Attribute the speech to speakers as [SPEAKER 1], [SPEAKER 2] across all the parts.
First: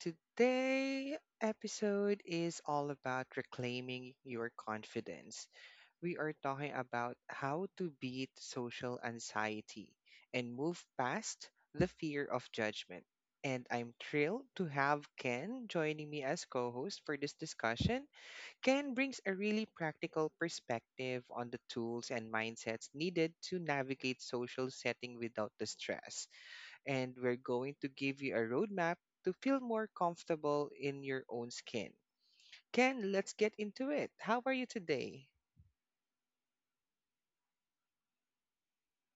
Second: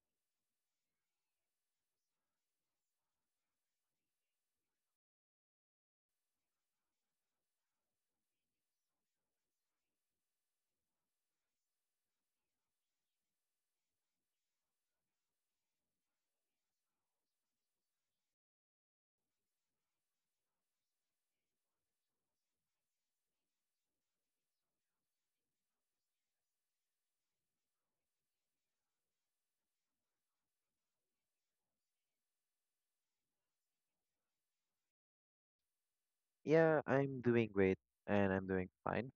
[SPEAKER 1] Today episode is all about reclaiming your confidence. We are talking about how to beat social anxiety and move past the fear of judgment. And I'm thrilled to have Ken joining me as co-host for this discussion. Ken brings a really practical perspective on the tools and mindsets needed to navigate social setting without the stress, and we're going to give you a roadmap to feel more comfortable in your own skin. Ken, let's get into it. How are you today?
[SPEAKER 2] Yeah, I'm doing great and I'm doing fine.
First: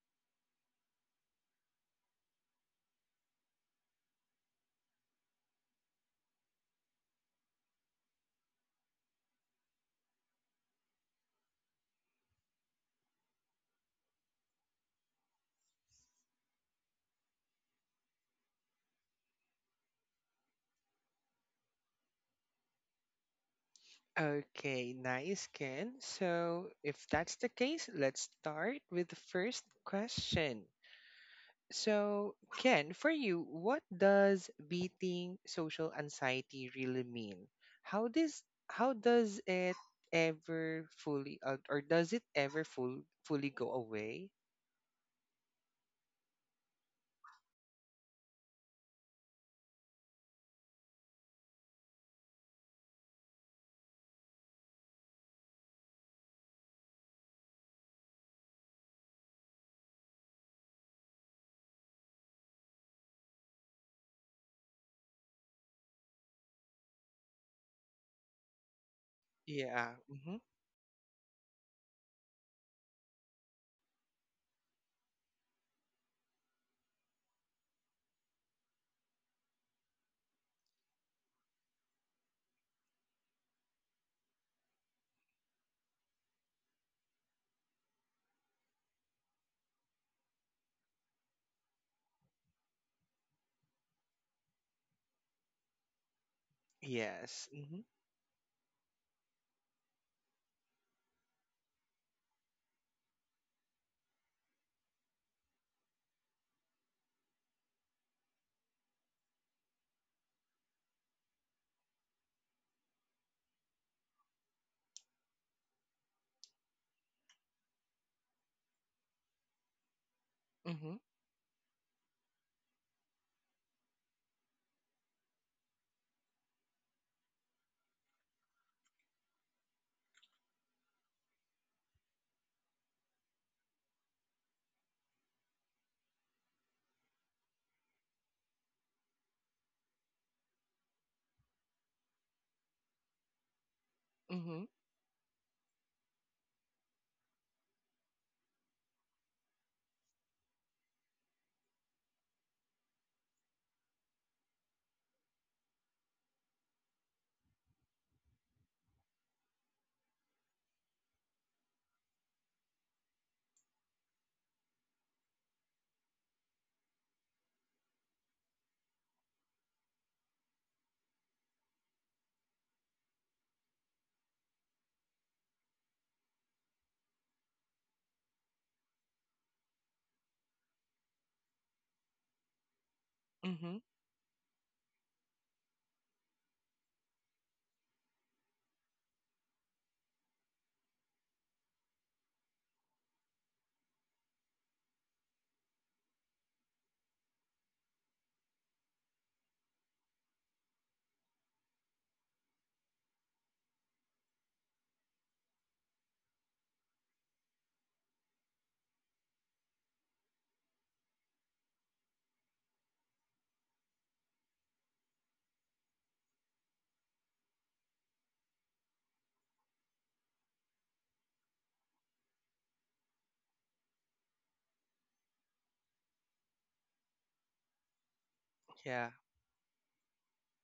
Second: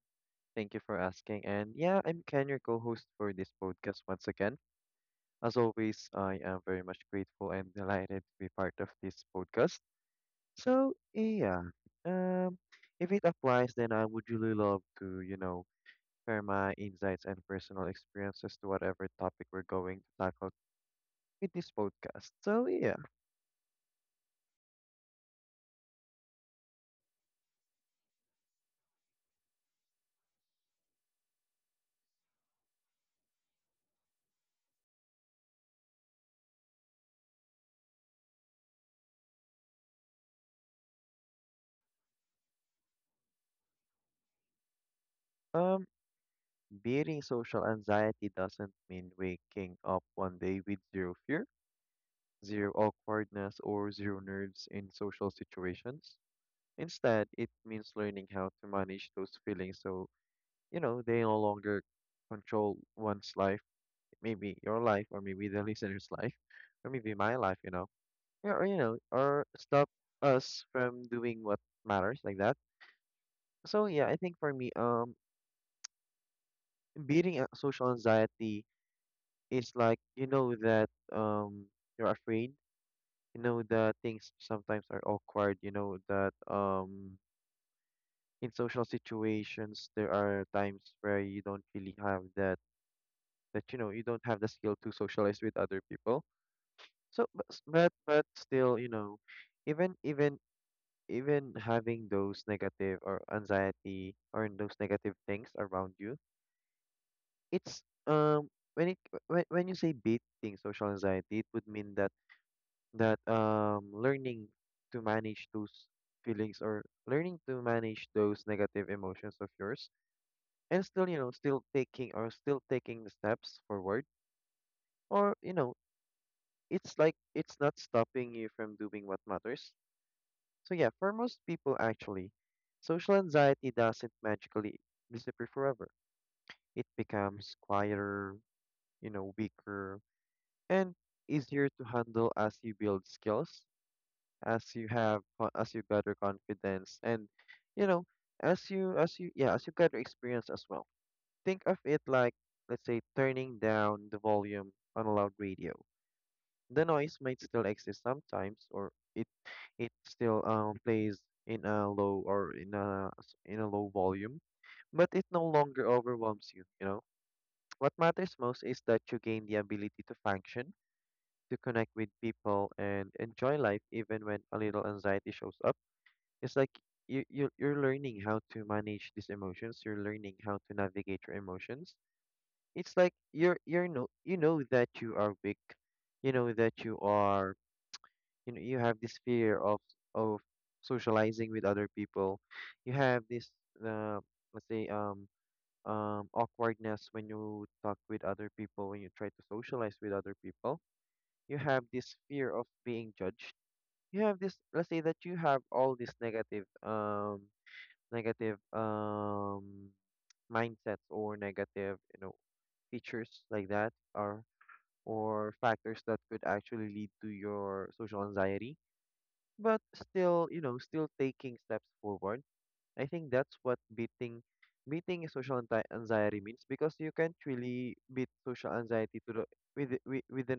[SPEAKER 2] Thank you for asking. And yeah, I'm Ken, your co-host for this podcast once again. As always, I am very much grateful and delighted to be part of this podcast. So yeah, um, if it applies, then I would really love to, you know, share my insights and personal experiences to whatever topic we're going to tackle with this podcast. So yeah,
[SPEAKER 1] Okay, nice, Ken. So, if that's the case, let's start with the first question. So, Ken, for you, what does beating social anxiety really mean? How does how does it ever fully or does it ever fully go away?
[SPEAKER 2] um, beating social anxiety doesn't mean waking up one day with zero fear, zero awkwardness, or zero nerves in social situations. Instead, it means learning how to manage those feelings so, you know, they no longer control one's life, maybe your life, or maybe the listener's life, or maybe my life, you know, yeah, or, you know, or stop
[SPEAKER 1] Yeah.
[SPEAKER 2] us from doing what matters like that. So, yeah, I think for me, social anxiety is like, you know, that, you're afraid, you know, the things sometimes are awkward, you know that in social situations there are times where you don't really have that you know, you don't have the skill to socialize with other people. so but
[SPEAKER 1] Yes.
[SPEAKER 2] s-
[SPEAKER 1] Mhm.
[SPEAKER 2] but, but still, you know, even even having those negative or anxiety or those negative things around you, it's um when it when you say beating social anxiety, it would mean that learning to manage those feelings, or learning to manage those negative emotions of yours and
[SPEAKER 1] Mhm.
[SPEAKER 2] still, you know, still taking the steps forward, or, you know, it's like it's not stopping you from doing what matters. So yeah, for most people actually, social anxiety doesn't magically disappear forever. It becomes quieter, you know, weaker, and easier to handle as you build skills, as
[SPEAKER 1] Mhm.
[SPEAKER 2] you as you gather confidence and, you know, as you gather experience as well. Think of it like, let's say, turning down the volume on a loud radio. The noise might still exist sometimes, or it still plays in a low, or in a in a low volume, but it no longer overwhelms you, you know. What matters most is that you gain the ability to function, to connect with people, and enjoy life even when a little anxiety shows up. It's like you you're learning how to manage these emotions, you're learning how to navigate your emotions. It's like you're
[SPEAKER 1] Mhm.
[SPEAKER 2] you're no, you know that you are weak, you know that you are, you know, you have this fear of socializing with other people. You have this uh, let's say awkwardness when you talk with other people, when you try to socialize with other people. You have this fear of being judged. You have this, let's say that you have all these negative negative mindsets, or negative, you know, features like that, or factors that could actually lead to your social anxiety. But still, you know, still taking steps forward. I think that's what beating social anxiety means, because you can't really beat social
[SPEAKER 1] Yeah.
[SPEAKER 2] anxiety to the, with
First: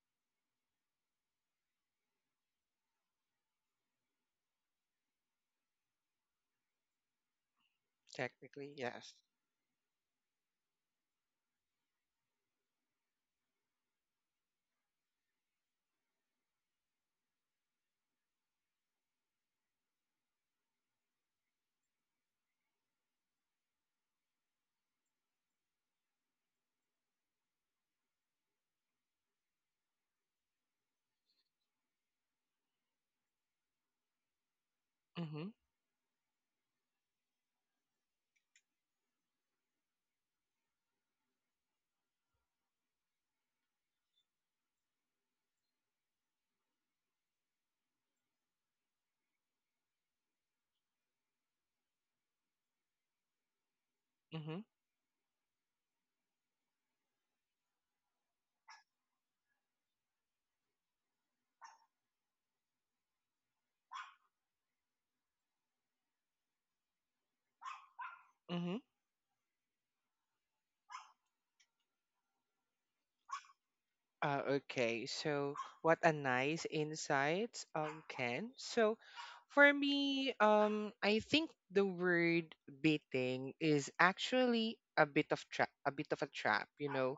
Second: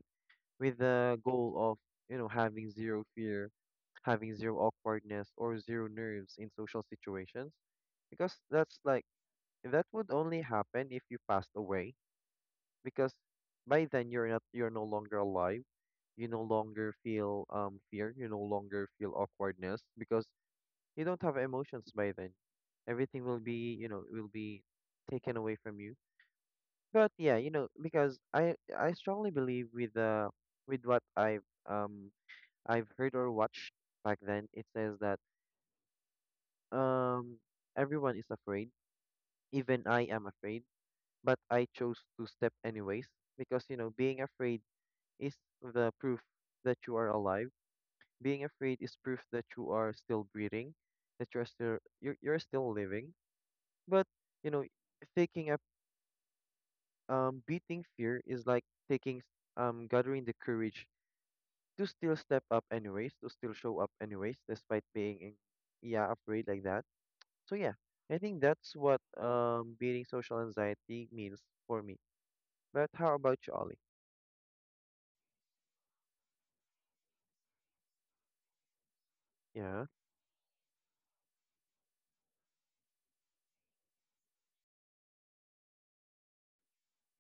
[SPEAKER 2] with the goal of, you know, having zero fear, having zero awkwardness, or zero nerves in social situations, because
[SPEAKER 1] Technically,
[SPEAKER 2] that's like,
[SPEAKER 1] yes.
[SPEAKER 2] that would only happen if you passed away, because by then you're not, you're no longer alive. You no longer feel fear, you no longer feel awkwardness, because you don't have emotions by then. Everything will be, you know, will be taken away from you. But yeah, you know, because I strongly believe with what I've um I've heard or watched back then, it says that
[SPEAKER 1] Mhm.
[SPEAKER 2] um everyone is afraid, even I am afraid, but I chose to step anyways, because, you know, being afraid is the proof that you are alive. Being afraid is proof that you are still breathing, that you're still living. But, you know,
[SPEAKER 1] Mhm.
[SPEAKER 2] taking up beating fear is like taking s- gathering the courage to still step up anyways, to still show up anyways, despite being in, yeah, afraid like that. So yeah, I think that's
[SPEAKER 1] Mhm.
[SPEAKER 2] what beating social anxiety means for me. But how about you, Ollie?
[SPEAKER 1] Okay. So, what a nice insight, Ken. So, for
[SPEAKER 2] Yeah,
[SPEAKER 1] me, I think the word baiting is actually a bit of a trap, you know,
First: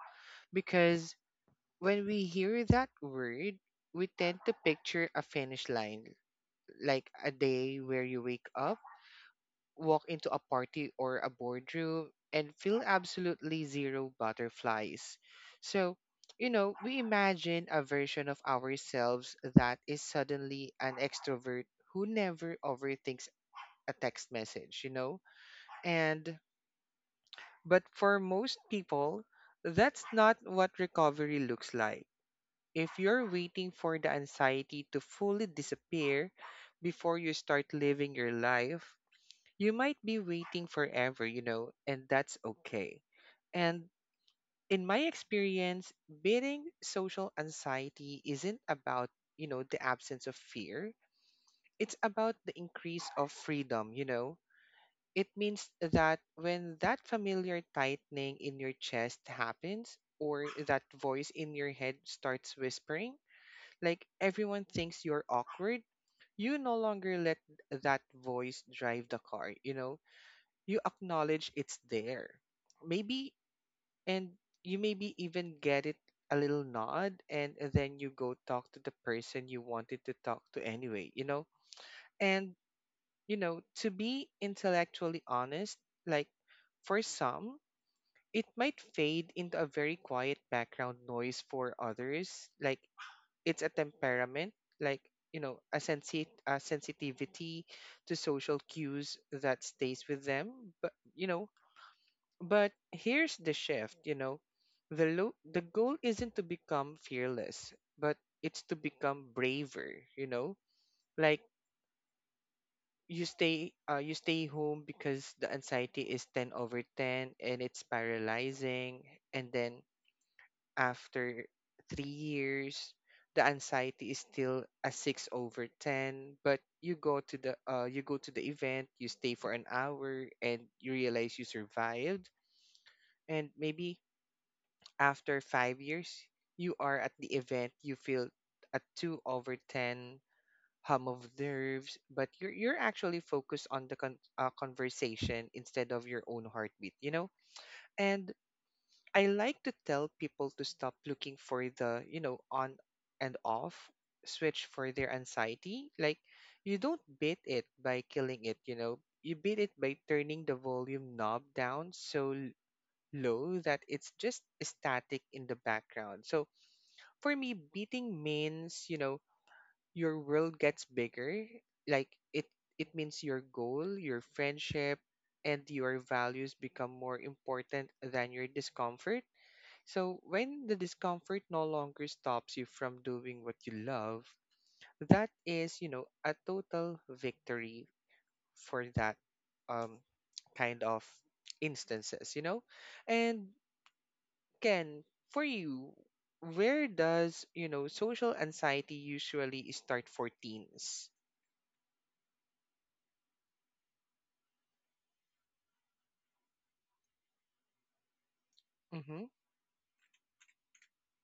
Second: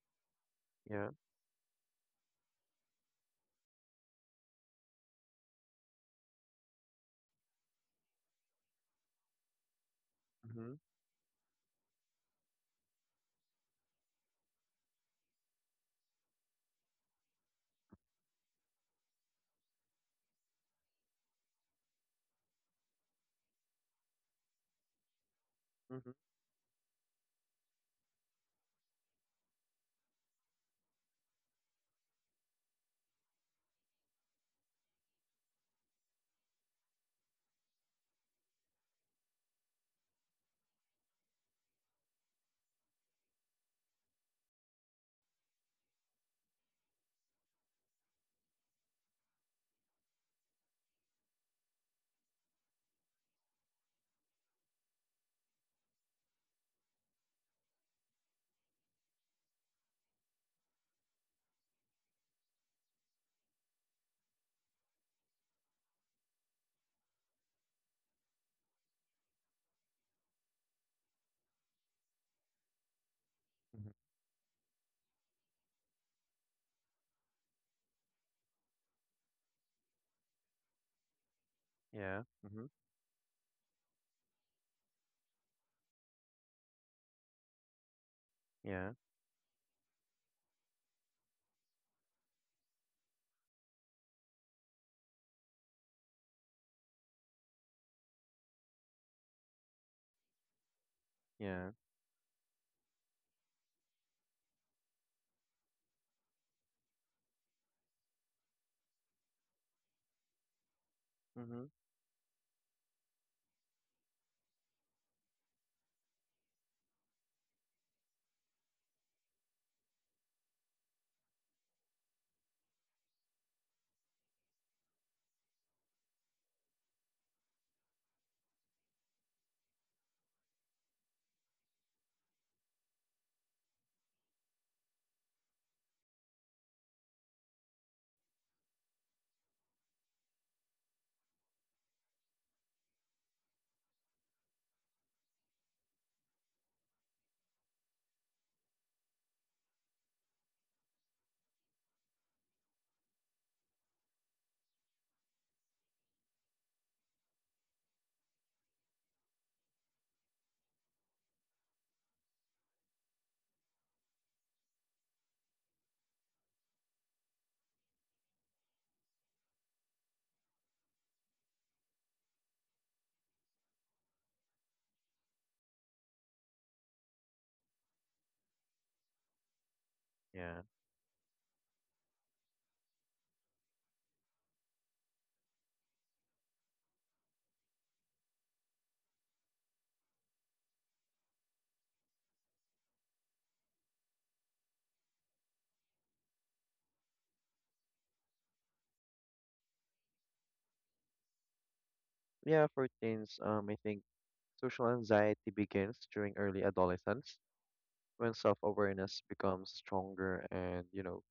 [SPEAKER 2] yeah.
[SPEAKER 1] because when we hear that word, we tend to picture a finish line, like a day where you wake up, walk into a
[SPEAKER 2] Mhm,
[SPEAKER 1] party or a boardroom and feel absolutely zero butterflies. So, you know, we imagine a version of ourselves that is suddenly an extrovert who never overthinks a text message, you know?
[SPEAKER 2] mhm,
[SPEAKER 1] And, but for most people, that's not what recovery looks like. If you're waiting for the anxiety to fully disappear before you start living your life, you might be waiting forever, you know, and that's okay. And in my experience, beating social anxiety isn't about, you know, the absence of fear. It's about the increase of freedom, you know. It means that when that familiar tightening in your chest happens, or that voice in your head starts whispering, like everyone thinks you're awkward, you no longer let that voice drive the car, you know, you acknowledge it's there. Maybe,
[SPEAKER 2] mhm.
[SPEAKER 1] and you maybe even get it a little nod, and then you go talk to the person you wanted to talk to anyway, you know?
[SPEAKER 2] Yeah,
[SPEAKER 1] And,
[SPEAKER 2] mhm,
[SPEAKER 1] you know, to be intellectually honest, like, for some, it might
[SPEAKER 2] yeah,
[SPEAKER 1] fade into a very quiet background noise for others. Like, it's a temperament, like, you know, a sensitivity to social cues that stays with them. But, you know,
[SPEAKER 2] yeah,
[SPEAKER 1] but here's the shift, you know. The goal isn't to become fearless, but it's to become braver, you know? Like,
[SPEAKER 2] mhm,
[SPEAKER 1] you stay home because the anxiety is 10 over 10 and it's paralyzing, and then after 3 years the anxiety is still a 6 over 10, but you go to the you go to the event, you stay for an hour and you realize you survived. And maybe after 5 years, you are at the event, you feel a two over 10 hum of nerves, but you're actually focused on the conversation instead of your own heartbeat, you know? And I like to tell people to stop looking for the, you know, on and off switch for their anxiety. Like, you don't beat it by killing it, you know? You beat it by turning the volume knob down so low that it's just static in the background. So for me, beating means, you know, your world gets bigger. Like, it means your goal, your friendship, and your values become more important than your discomfort. So
[SPEAKER 2] yeah.
[SPEAKER 1] when the discomfort no longer stops you from doing what you love, that is, you know, a total victory for that um kind of instances, you know? And Ken, for you, where does, you know, social anxiety usually start for teens?
[SPEAKER 2] Yeah, for teens, I think social anxiety begins during early adolescence, when self-awareness
[SPEAKER 1] Mm-hmm.
[SPEAKER 2] becomes stronger and, you know,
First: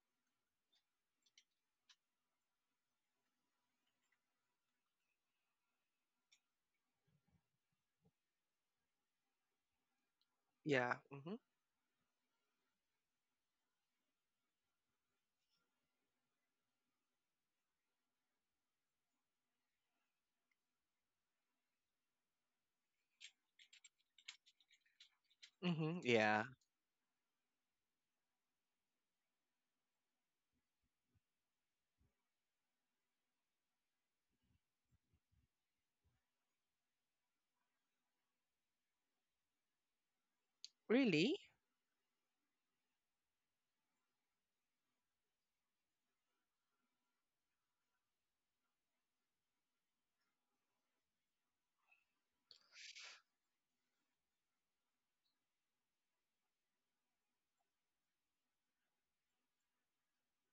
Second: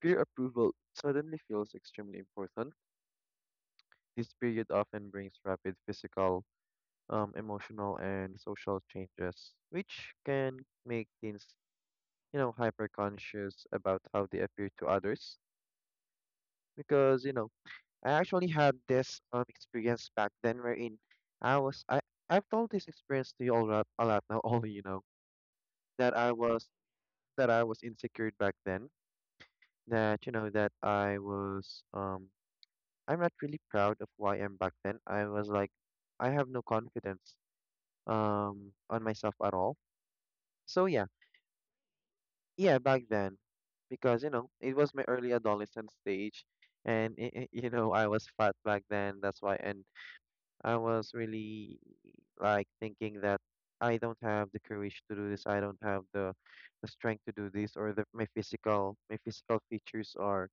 [SPEAKER 2] peer approval suddenly feels extremely important. This period often brings rapid physical, emotional, and social changes, which can
[SPEAKER 1] Yeah.
[SPEAKER 2] make
[SPEAKER 1] Mm-hmm.
[SPEAKER 2] teens, you know, hyper-conscious about how they appear to others, because, you know, I actually had this experience back then, wherein I was I I've told this experience to you all a lot now, all, you know,
[SPEAKER 1] Mm-hmm.
[SPEAKER 2] that I
[SPEAKER 1] Yeah.
[SPEAKER 2] was that I was insecure back then. That you know that I was I'm not really proud of who I am back then. I was like, I have no confidence on myself at all. So yeah,
[SPEAKER 1] Really?
[SPEAKER 2] yeah, back then, because, you know, it was my early adolescent stage, and you know, I was fat back then. That's why, and I was really like thinking that I don't have the courage to do this. I don't have the strength to do this, or the, my physical features are,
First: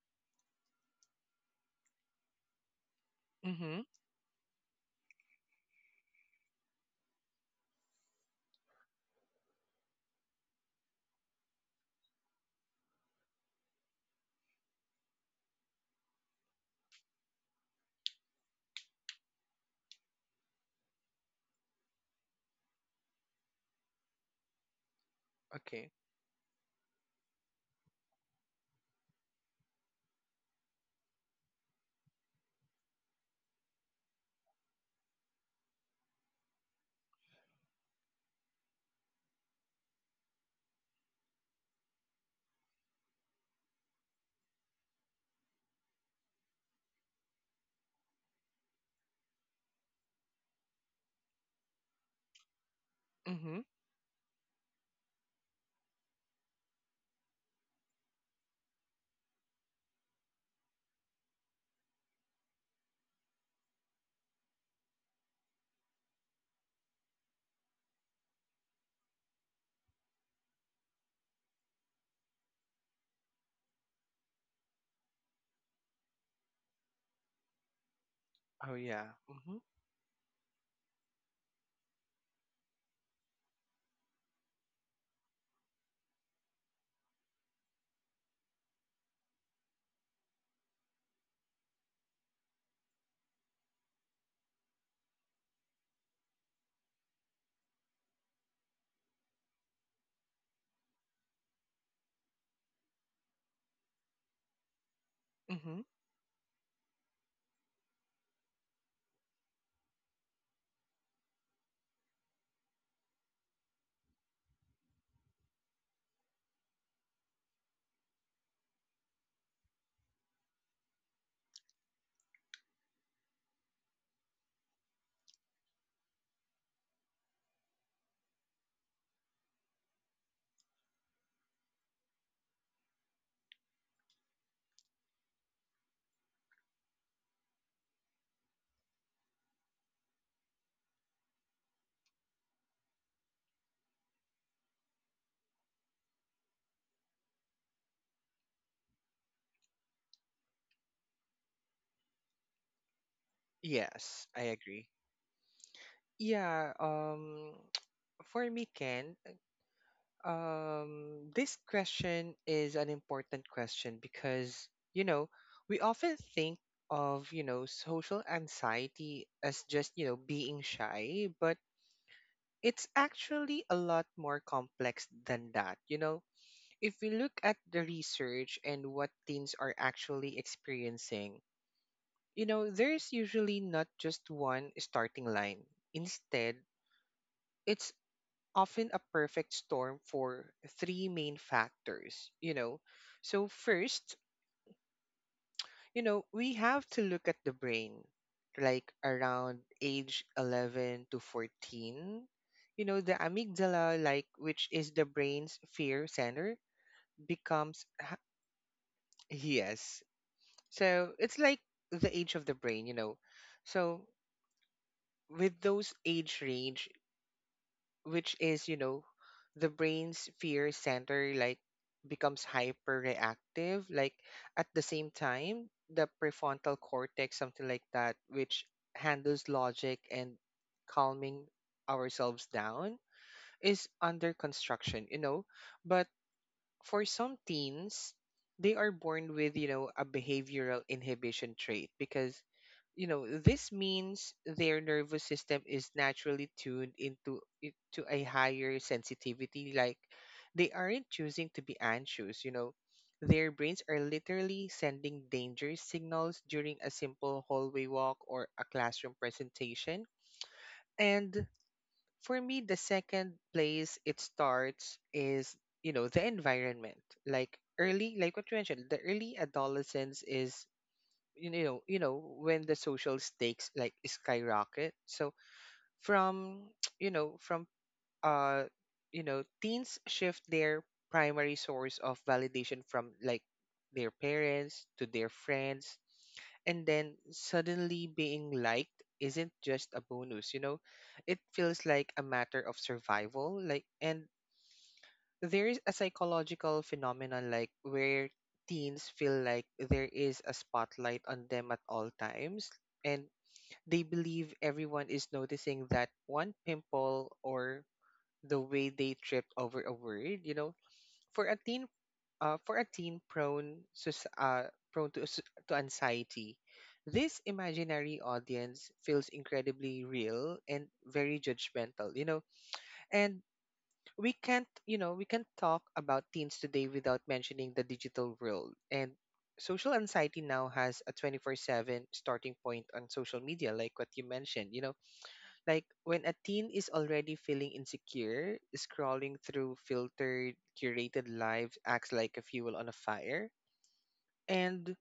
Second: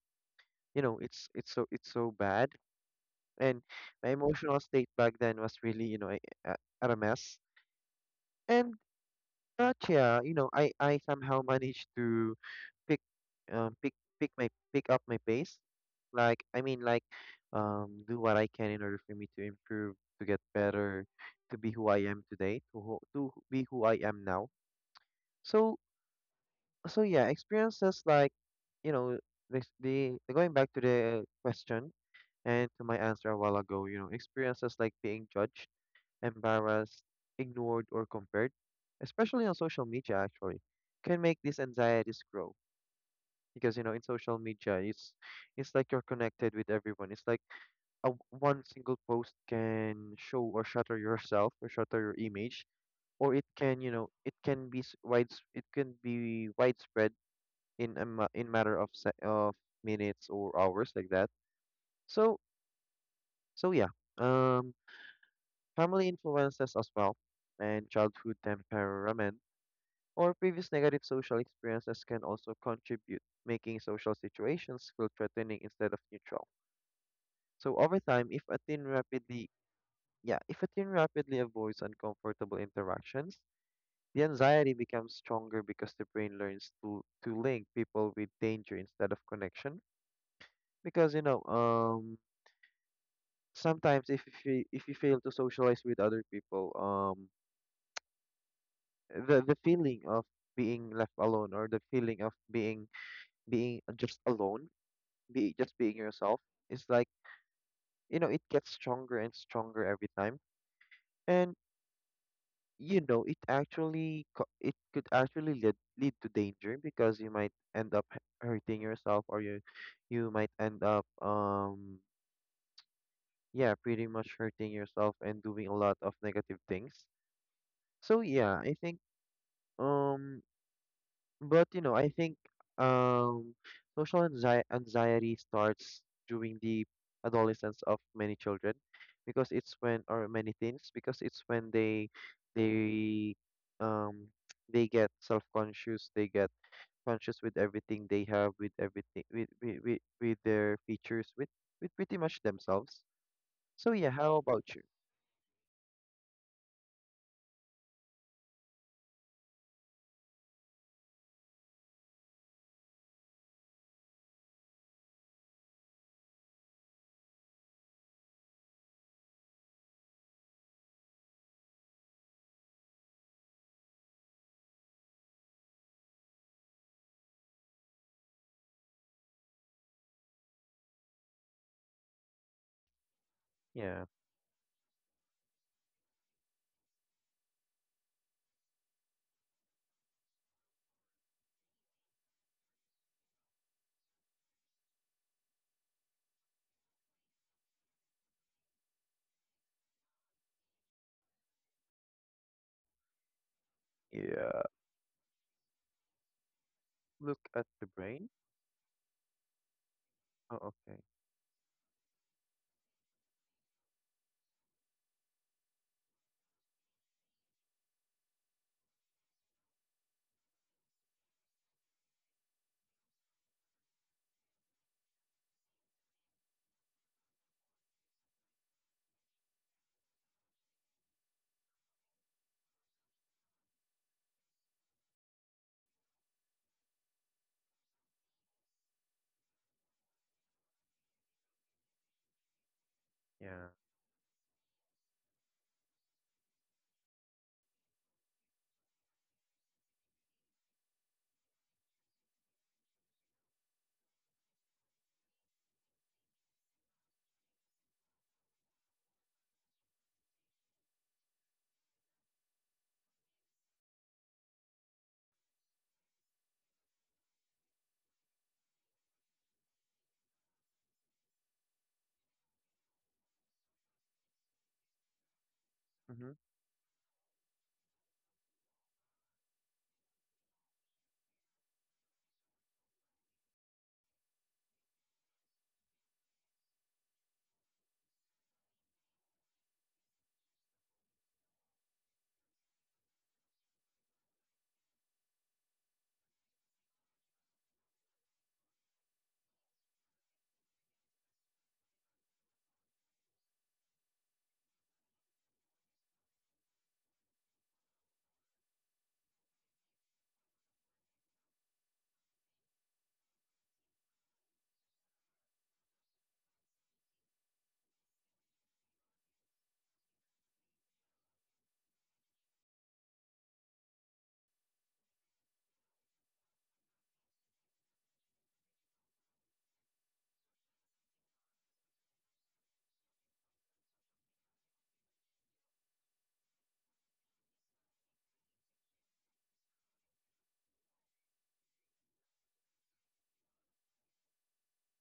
[SPEAKER 2] you know, it's so it's so bad. And
[SPEAKER 1] Mm-hmm.
[SPEAKER 2] my emotional state back then was really, you know, at a mess. And but yeah, you know, I somehow managed to pick pick pick my pick up my pace. Like I mean, like, do what I can in order for me to improve, to get better, to be who I am today, to be who I am now. So,
[SPEAKER 1] Okay.
[SPEAKER 2] so yeah, experiences like, you know, this, the going back to the question and to my answer a while ago, you know, experiences like being judged, embarrassed, ignored, or compared, especially on social media actually, can make these anxieties grow, because, you know, in social media, it's like you're connected with everyone. It's like one single post can show or shatter yourself, or shatter your image, or it
[SPEAKER 1] Mm-hmm.
[SPEAKER 2] can, you know, it can be s- wides it can be widespread in in matter of minutes or hours like that. So, so yeah, um family influences as well, and childhood temperament, or previous negative social experiences can also contribute, making social situations feel threatening instead of neutral. So over time, if a
[SPEAKER 1] Oh
[SPEAKER 2] teen
[SPEAKER 1] yeah.
[SPEAKER 2] rapidly,
[SPEAKER 1] Mm-hmm.
[SPEAKER 2] yeah, if a teen rapidly avoids uncomfortable interactions, the anxiety becomes stronger, because the brain learns to link people with danger instead of connection. Because, you know, sometimes if you fail to socialize with other people, the feeling of being left alone, or the feeling of being, being just alone, be just
[SPEAKER 1] Mm-hmm.
[SPEAKER 2] being yourself, is like, you know, it gets stronger and stronger every time. And, you know, it actually it could actually lead to danger, because you might end up hurting yourself, or you might end up yeah, pretty much hurting yourself and doing a lot of negative things. So yeah, I think um but you know, I think um, social anxiety starts during the adolescence of many children, because it's when, or many teens, because it's when they um they get self-conscious, they get conscious with everything they have, with everything, with their features, with pretty much themselves. So yeah,
[SPEAKER 1] Yes,
[SPEAKER 2] how
[SPEAKER 1] I
[SPEAKER 2] about you?
[SPEAKER 1] agree. Yeah. For me, Ken, this question is an important question because, you know, we often think of, you know, social anxiety as just, you know, being shy, but it's actually a lot more complex than that. You know, if we look at the research and what teens are actually experiencing, you know, there's usually not
[SPEAKER 2] Yeah,
[SPEAKER 1] just one starting line. Instead, it's often a perfect storm for three main factors, you know. So, first, you know, we have to look at the brain, like around age 11 to 14. You know, the amygdala, like
[SPEAKER 2] yeah.
[SPEAKER 1] which is the brain's fear center,
[SPEAKER 2] Look at
[SPEAKER 1] becomes
[SPEAKER 2] the brain.
[SPEAKER 1] yes.
[SPEAKER 2] Oh, okay.
[SPEAKER 1] So it's like the age of the brain, you know. So with those age range, which is, you know, the brain's fear center like becomes hyperreactive, like at the same time the prefrontal cortex, something like that, which handles logic and calming ourselves down is under construction, you know. But for some teens, they are born with, you know, a behavioral inhibition trait because, you know, this
[SPEAKER 2] Yeah.
[SPEAKER 1] means their nervous system is naturally tuned to a higher sensitivity. Like, they aren't choosing to be anxious, you know. Their brains are literally sending danger signals during a simple hallway walk or a classroom presentation. And for me the second place it starts is, you know, the environment, like early, like what you mentioned, the early adolescence is, you know, you know, when the social stakes like skyrocket. So
[SPEAKER 2] Mm-hmm.
[SPEAKER 1] from, you know, from uh you know, teens shift their primary source of validation from, like, their parents to their friends, and then suddenly being liked isn't just a bonus, you know, it feels like a matter of survival, like. And there is a psychological phenomenon like where teens feel like there is a spotlight on them at all times, and they believe everyone is noticing that one pimple or the way they trip over a word, you know, for a teen, for a teen prone, prone to anxiety, this imaginary audience feels incredibly real and very judgmental, you know. And we can't, you know, we can't talk about teens today without mentioning the digital world. And social anxiety now has a 24/7 starting point on social media, like what you mentioned, you know, like when a teen is already feeling insecure, scrolling through filtered, curated lives acts like a fuel on a fire. And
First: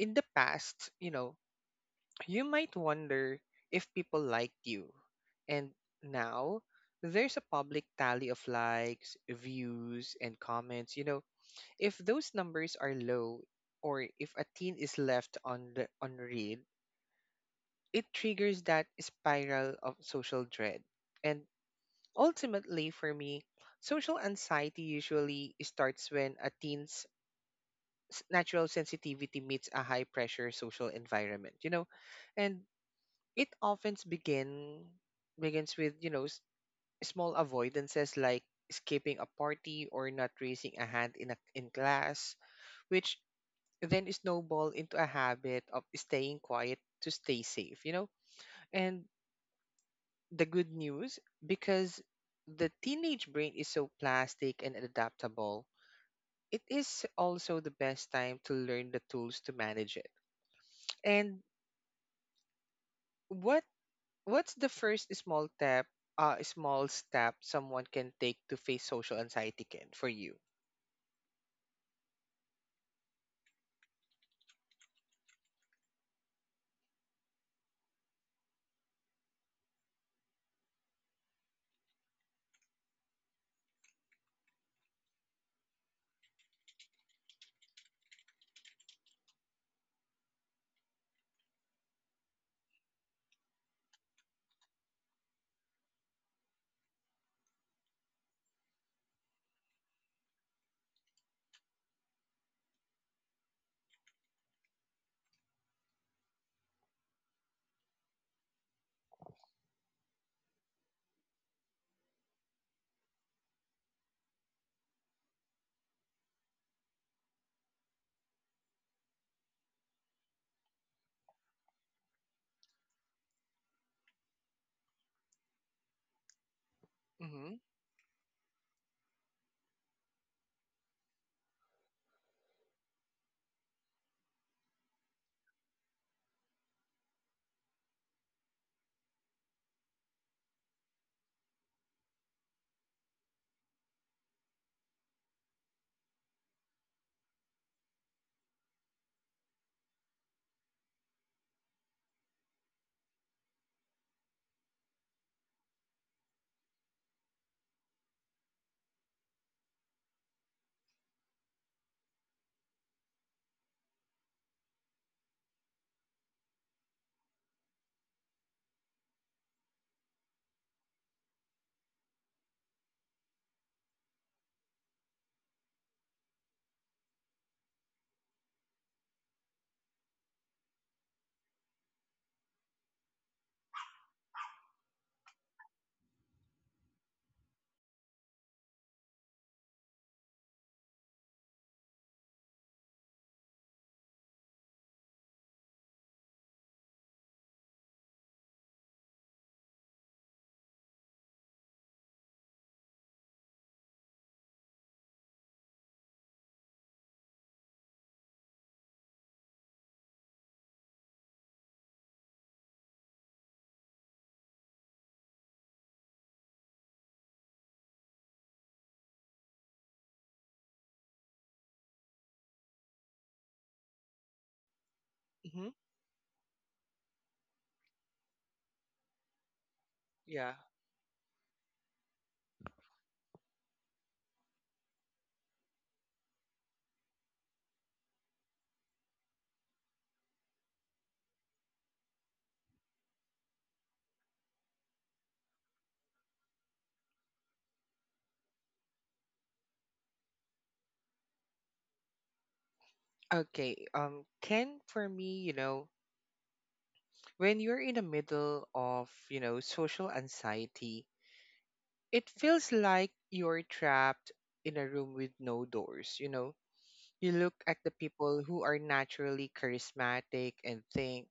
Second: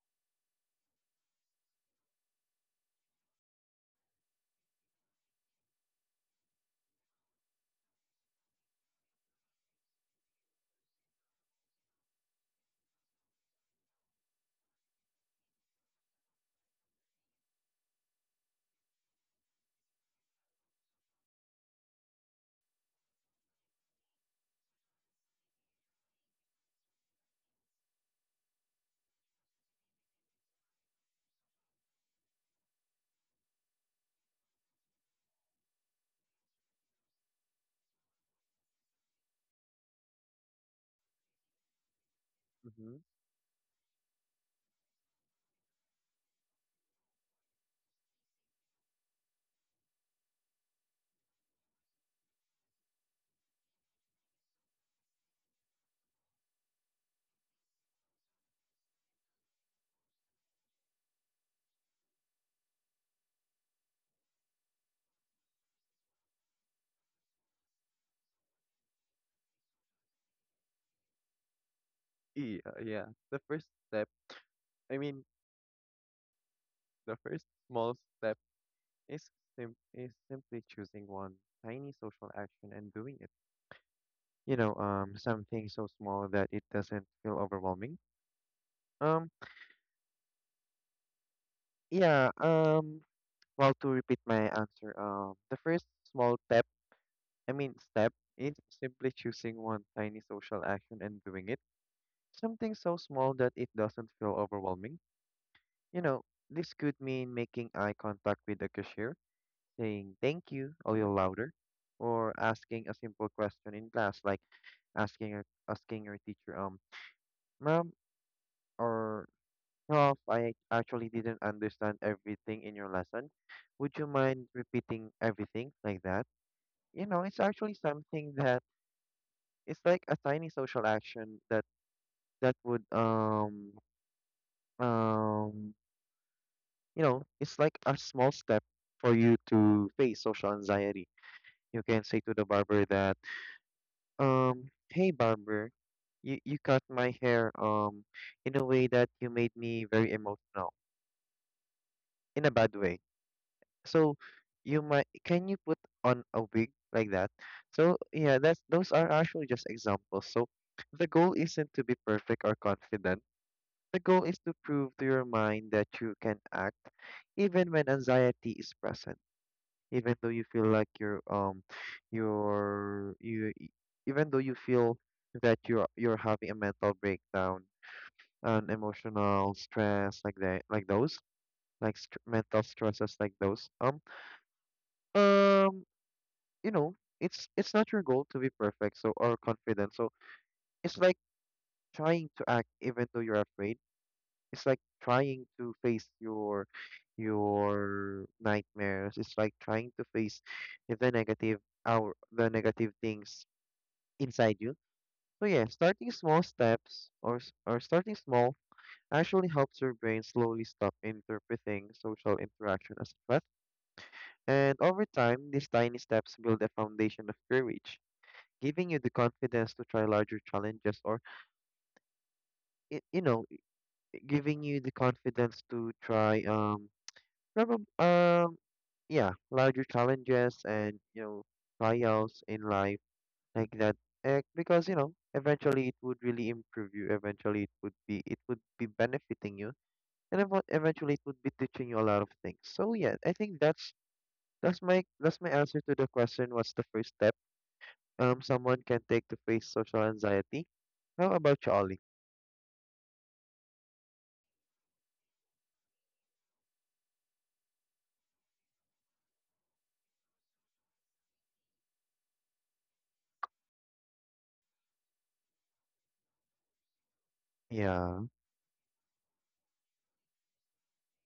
[SPEAKER 1] in the past, you know, you might wonder if people liked you. And now, there's a public tally of likes, views, and comments. You know, if those numbers are low, or if a teen is left on the unread, it triggers that spiral of social dread. And ultimately, for me, social anxiety usually starts when a teen's natural sensitivity meets a high pressure social environment, you know, and it often begin, begins with, you know, small avoidances like skipping a party or not raising a hand in class,
[SPEAKER 2] Mm-hmm.
[SPEAKER 1] which then snowball into a habit of staying quiet to stay safe, you know. And the good news, because the teenage brain is so plastic and adaptable, it is also the best time to learn the tools to manage it. And what what's the first small step, small step someone can take to face social anxiety, Ken, for you?
[SPEAKER 2] Yeah, yeah. The first step I mean, the first small step is simply choosing one tiny social action and doing it. You know, something so small that it doesn't feel overwhelming. Um, yeah, well, to repeat my answer, the first small step, I mean step, is simply choosing one tiny social action and doing it. Something so small that it doesn't feel overwhelming. You know, this could mean making eye contact with the cashier, saying thank you a little louder, or asking a simple question in class, like asking your teacher, ma'am or prof, I actually didn't understand everything in your lesson. Would you mind repeating everything like that? You know, it's
[SPEAKER 1] Mm-hmm.
[SPEAKER 2] actually something that it's like a tiny social action that, that would um you know, it's like a small step for you to face social anxiety. You can say to the barber that, um, hey barber, you cut my hair in a way that you made me very emotional in a bad way. So you might, can you put on a wig like that? So yeah, that's those are actually just examples. So the goal isn't to be perfect or confident. The goal is to prove to your mind that you can act even when anxiety is present. Even though you feel like you're you e- even though you feel that you're having a mental breakdown and emotional stress like that, like those, mental stresses like those, um you know it's not your goal to be perfect, so, or confident, so it's like trying to act even though you're afraid. It's like trying to face your nightmares. It's like trying to face the negative, things inside you. So yeah, starting small steps, or starting small, actually helps your brain slowly stop interpreting social interaction as a threat. And over time, these tiny steps build a foundation of courage, giving you the confidence to try larger challenges, or y- you know, giving you the confidence
[SPEAKER 1] Mm-hmm.
[SPEAKER 2] to try, probably, yeah, larger
[SPEAKER 1] Yeah.
[SPEAKER 2] challenges and trials in life like that. Because eventually it would really improve you. Eventually, it would be benefiting you, and eventually it would be teaching you a lot of things. So yeah, I think that's my answer to the question. What's the first step someone can take to face social anxiety? How about you, Ollie?
[SPEAKER 1] Okay. Um, Ken, for me, you know, when you're in the middle of, you know, social anxiety, it feels like you're trapped in a room with no doors, you know? You look at the
[SPEAKER 2] Yeah.
[SPEAKER 1] people who are naturally charismatic and think,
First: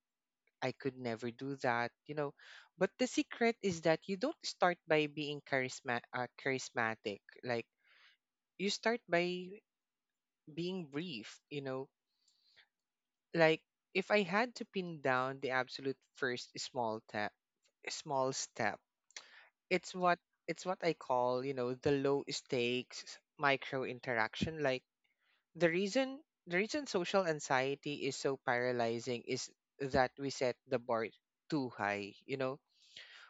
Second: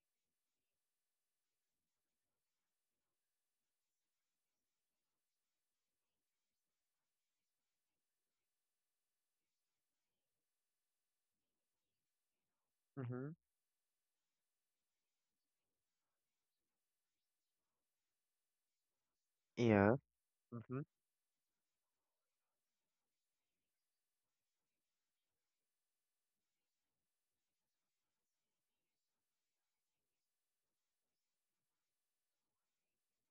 [SPEAKER 1] I could never do that, you know? But the secret is that you don't start by being charismatic. Like, you start by being brief, you know?
[SPEAKER 2] Mm-hmm.
[SPEAKER 1] Like, if I had to pin down the absolute first small step, small step,
[SPEAKER 2] Yeah.
[SPEAKER 1] it's what it's
[SPEAKER 2] Mm-hmm.
[SPEAKER 1] what I call, you know, the low stakes micro interaction. Like the reason the reason social anxiety is so paralyzing is that we set the bar too high, you know.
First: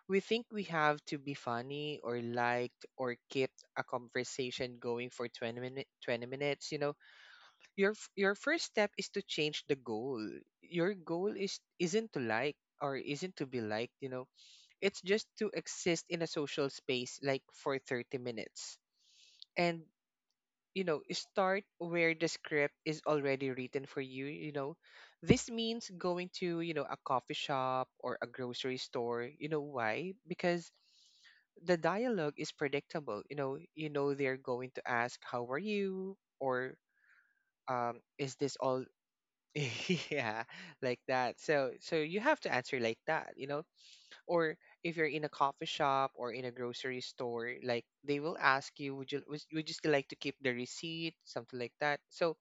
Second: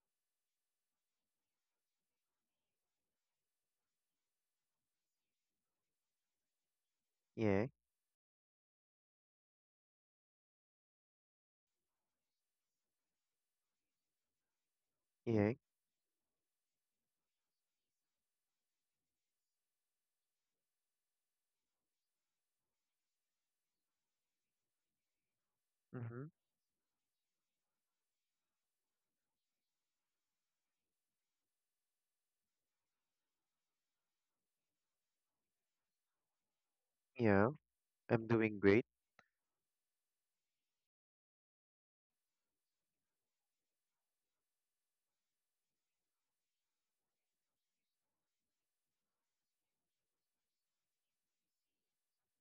[SPEAKER 1] We think we have to be funny or liked or keep a conversation going for 20 minutes, you know.
[SPEAKER 2] Yeah.
[SPEAKER 1] Your first step is to change the goal. Your goal is isn't to like or isn't to be liked, you know, it's just to
[SPEAKER 2] Yeah.
[SPEAKER 1] exist in a social space, like for 30 minutes. And, you know, start where the script is already written for you, you know. This means
[SPEAKER 2] Mm-hmm.
[SPEAKER 1] going to, you know, a coffee shop or a grocery store. You know why? Because the dialogue is predictable. You know they're going to ask, "How are you?" or
[SPEAKER 2] Yeah. I'm
[SPEAKER 1] "Is this
[SPEAKER 2] doing
[SPEAKER 1] all?"
[SPEAKER 2] great.
[SPEAKER 1] yeah, like that. So, so you have to answer like that. Or if you're in a coffee shop or in a grocery store, like they will ask you, would you, would you still like to keep the receipt, something like that. So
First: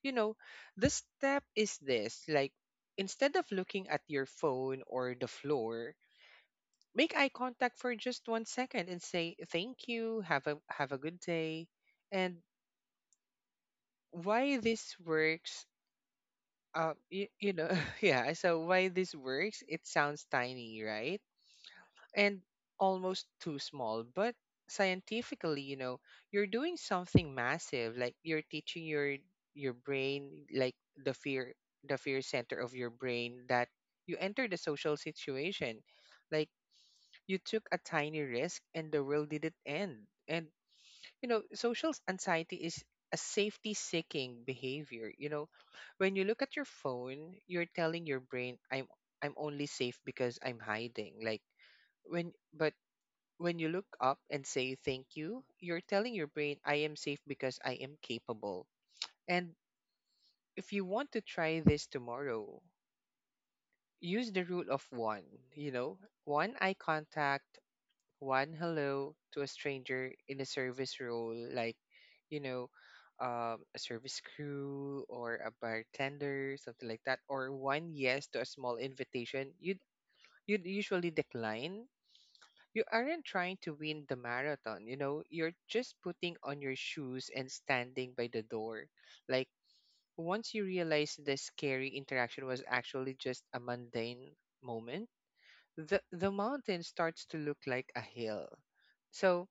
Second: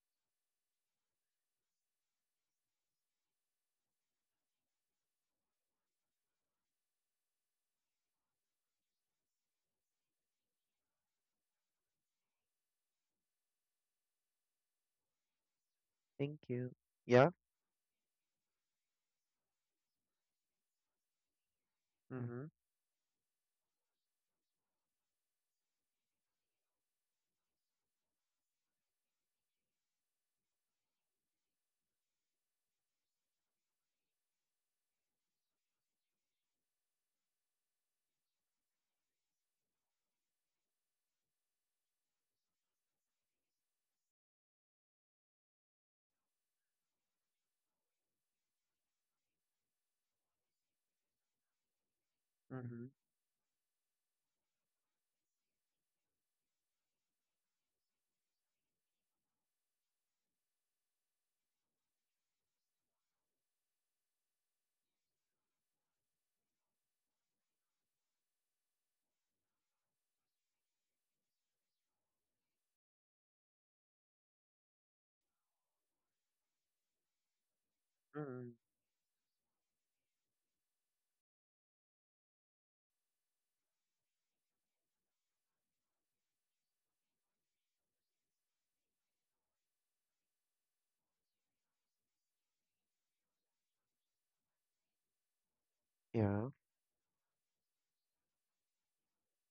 [SPEAKER 1] you know the step is this, like instead of looking at your phone or the floor, make eye contact for just 1 second and say thank you, have a good day. And why this works,
[SPEAKER 2] Thank you.
[SPEAKER 1] uh, you,
[SPEAKER 2] Yeah.
[SPEAKER 1] you know yeah, so why this works, it sounds tiny, right? And
[SPEAKER 2] Mm-hmm.
[SPEAKER 1] almost too small. But scientifically, you know, you're doing something massive. Like you're teaching your brain, like the fear center of your brain that you entered a social situation. Like you took a tiny risk and the world didn't end. And you know, social anxiety is a safety seeking behavior. You know, when you look at your phone, you're telling your brain, I'm only safe because I'm hiding. Like when but
[SPEAKER 2] Mm-hmm.
[SPEAKER 1] when you look up and say thank you, you're telling your brain, I am safe because I am capable. And if you want to try this tomorrow, use the rule of one, you know, one eye contact, one hello to a stranger in a service role, like, you know, a service crew or a bartender, something like that, or one yes to a
[SPEAKER 2] Mm-hmm.
[SPEAKER 1] small invitation you'd usually decline. You aren't trying to win the marathon, you know, you're just putting on your shoes and standing by the door. Like, once you realize the scary interaction was actually just a mundane moment, the
[SPEAKER 2] Yeah.
[SPEAKER 1] mountain starts to look like a hill. So,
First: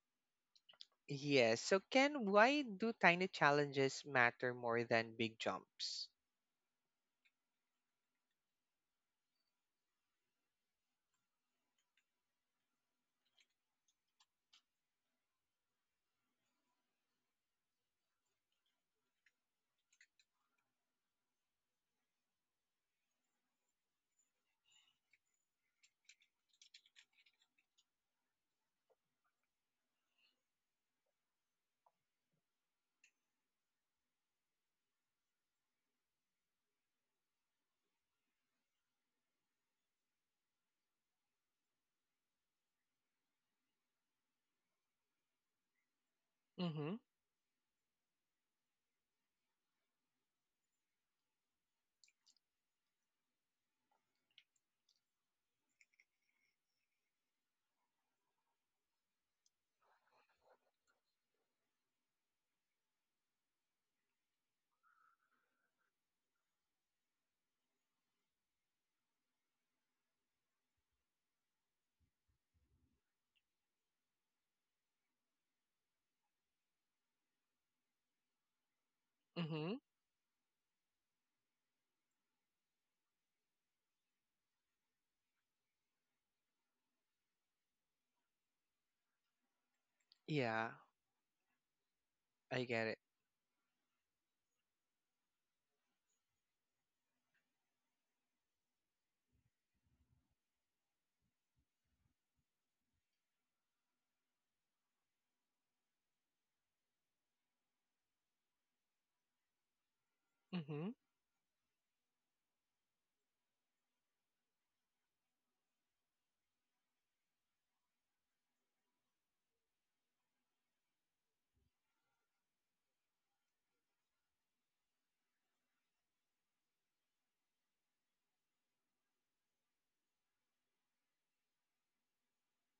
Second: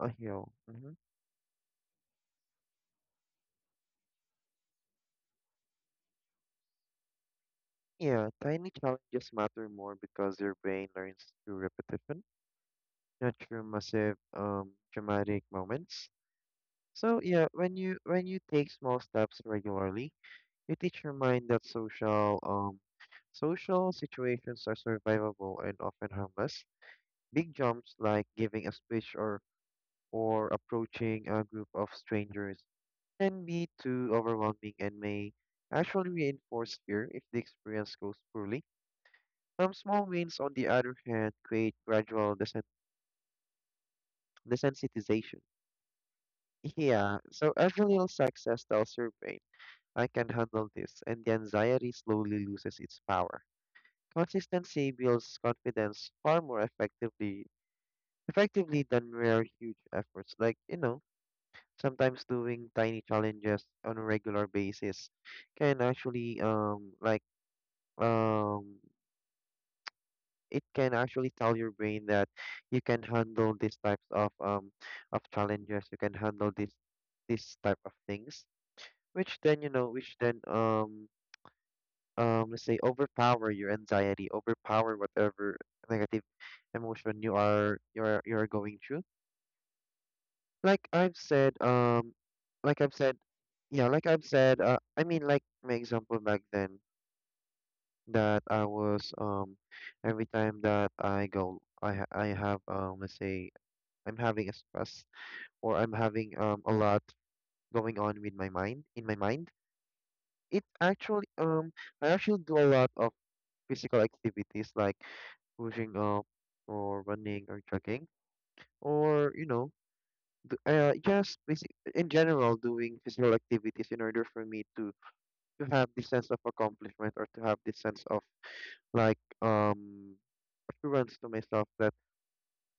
[SPEAKER 2] A heel. Mm-hmm.
[SPEAKER 1] yes, so Ken, why do tiny challenges matter more than big jumps?
[SPEAKER 2] Yeah. Tiny challenges matter more because your brain learns through repetition, not through massive, dramatic moments. So yeah, when you take small steps regularly, you teach your mind that social situations are survivable and often harmless. Big jumps like giving a speech, or approaching a group of strangers, can be too overwhelming and may actually reinforce fear if the experience goes poorly. Small wins, on the other hand, create gradual desensitization.
[SPEAKER 1] Mm hmm.
[SPEAKER 2] Yeah, so every little success tells your brain, I can handle this, and the anxiety slowly loses its power. Consistency builds confidence far more effectively than rare huge efforts. Like, sometimes doing tiny challenges on a regular basis can actually, um it can actually tell your brain that you can handle these types of, of challenges. You can handle this type of things,
[SPEAKER 1] Mm hmm.
[SPEAKER 2] which then, let's say, overpower your anxiety, overpower whatever negative emotion you are you're going through.
[SPEAKER 1] Yeah,
[SPEAKER 2] like i've said um
[SPEAKER 1] I
[SPEAKER 2] like
[SPEAKER 1] get
[SPEAKER 2] i've
[SPEAKER 1] it.
[SPEAKER 2] said yeah like I've said, I mean, like, my example back then, that I was, every time that I go, I have, let's say, I'm having a stress, or I'm having, a lot going on with my mind,
[SPEAKER 1] Mm
[SPEAKER 2] it
[SPEAKER 1] hmm.
[SPEAKER 2] actually, I actually do a lot of physical activities, like pushing up, or running, or jogging, or just basic, in general, doing physical activities in order for me to have this sense of accomplishment, or to have this sense of, like um assurance to myself that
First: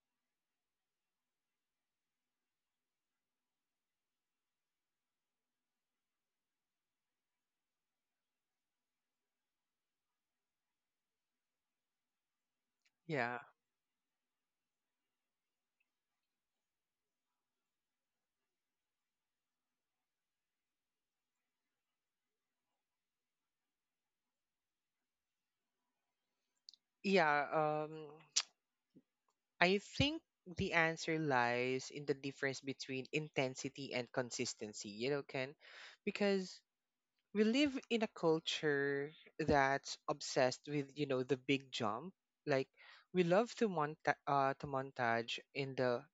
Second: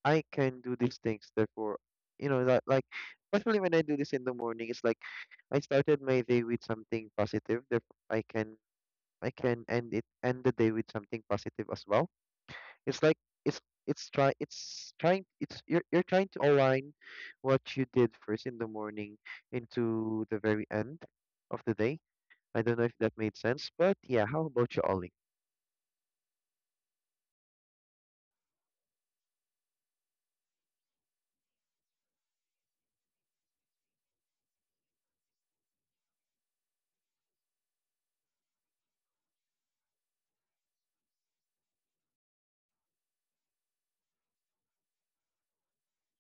[SPEAKER 2] I can do these things. Therefore, that, like, especially when I do this in the morning, it's like I started my day with something positive. Therefore, I can end the day with something positive as well. It's like,
[SPEAKER 1] Yeah.
[SPEAKER 2] it's it's try it's trying it's you're trying to align what you did first in the morning into the very end of the day. I don't know if that made sense, but yeah. How about you, Ollie?
[SPEAKER 1] Yeah. Um, I think the answer lies in the difference between intensity and consistency, you know, Ken, because we live in a culture that's obsessed with, you know, the big jump. Like we love to to montage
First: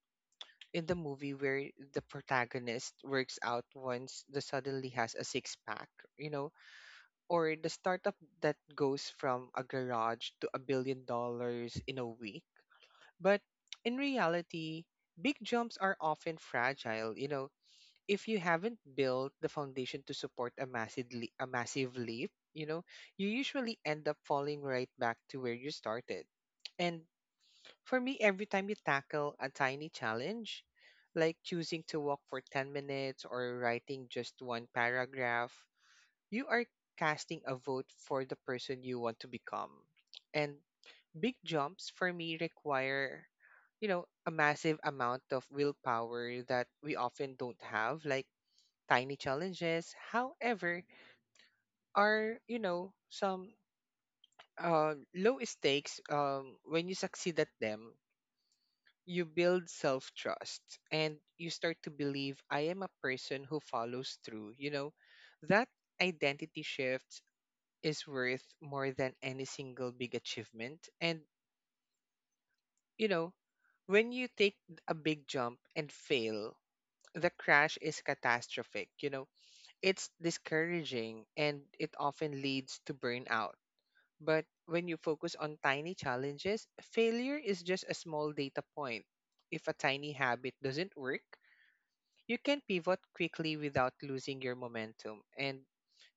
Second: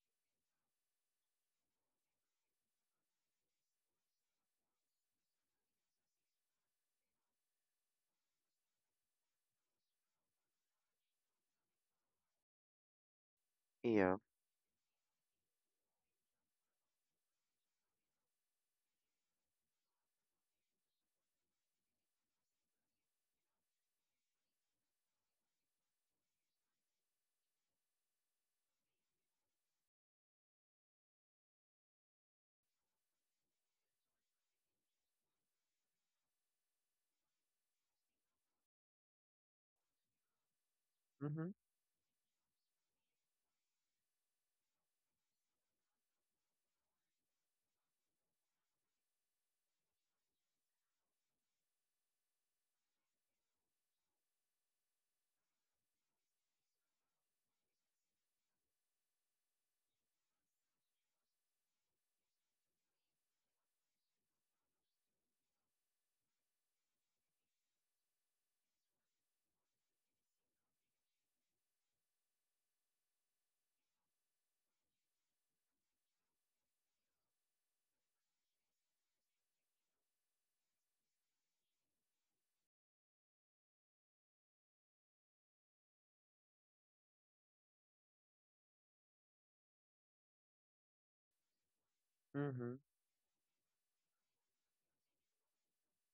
[SPEAKER 1] in the movie where the protagonist works out once the suddenly has a six pack, you know, or the startup that goes from a garage to $1 billion in a week. But in
[SPEAKER 2] Yeah.
[SPEAKER 1] reality, big jumps are often fragile. You know, if you haven't built the foundation to support a massive leap, you know, you usually end up falling right back to where you started. And for me, every time you tackle a tiny challenge, like choosing to walk for 10 minutes or writing just one paragraph, you are casting a vote for the person you want to become. And big
[SPEAKER 2] Mhm.
[SPEAKER 1] jumps for me require, you know, a massive amount of willpower that we often don't have, like tiny challenges. However, are, you know, some low stakes, when you succeed at them, you build self trust and you start to believe I am a person who follows through. You know, that identity shift is worth more than any single big achievement. And you know, when you take a big jump and fail, the crash is catastrophic. You know, it's discouraging and it often leads to burnout. But when you focus on tiny challenges, failure is just a small data point. If a tiny habit doesn't work, you can
[SPEAKER 2] Mhm.
[SPEAKER 1] pivot quickly without losing your momentum. And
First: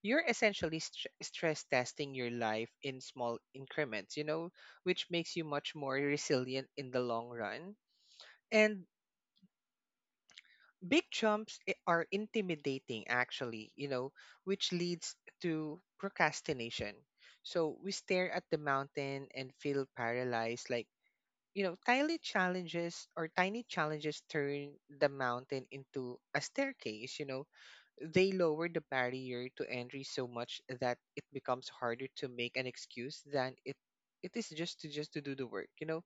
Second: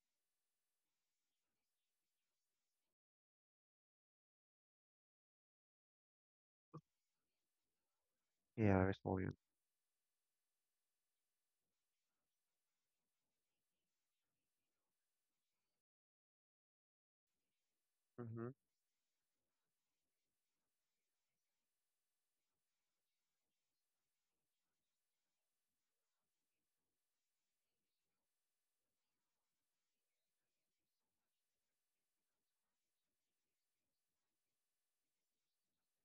[SPEAKER 1] you're essentially stress testing your life in small increments, you know, which makes you much more resilient in the long run.
[SPEAKER 2] Yeah,
[SPEAKER 1] And
[SPEAKER 2] Restolian.
[SPEAKER 1] big jumps are intimidating, actually, you know, which leads to procrastination. So we stare at
[SPEAKER 2] Mhm.
[SPEAKER 1] the mountain and feel paralyzed. Like, you know, tiny challenges turn the mountain into a staircase, you know. They lower the barrier to entry so much that it becomes harder to make an excuse than it is just to do the work, you know.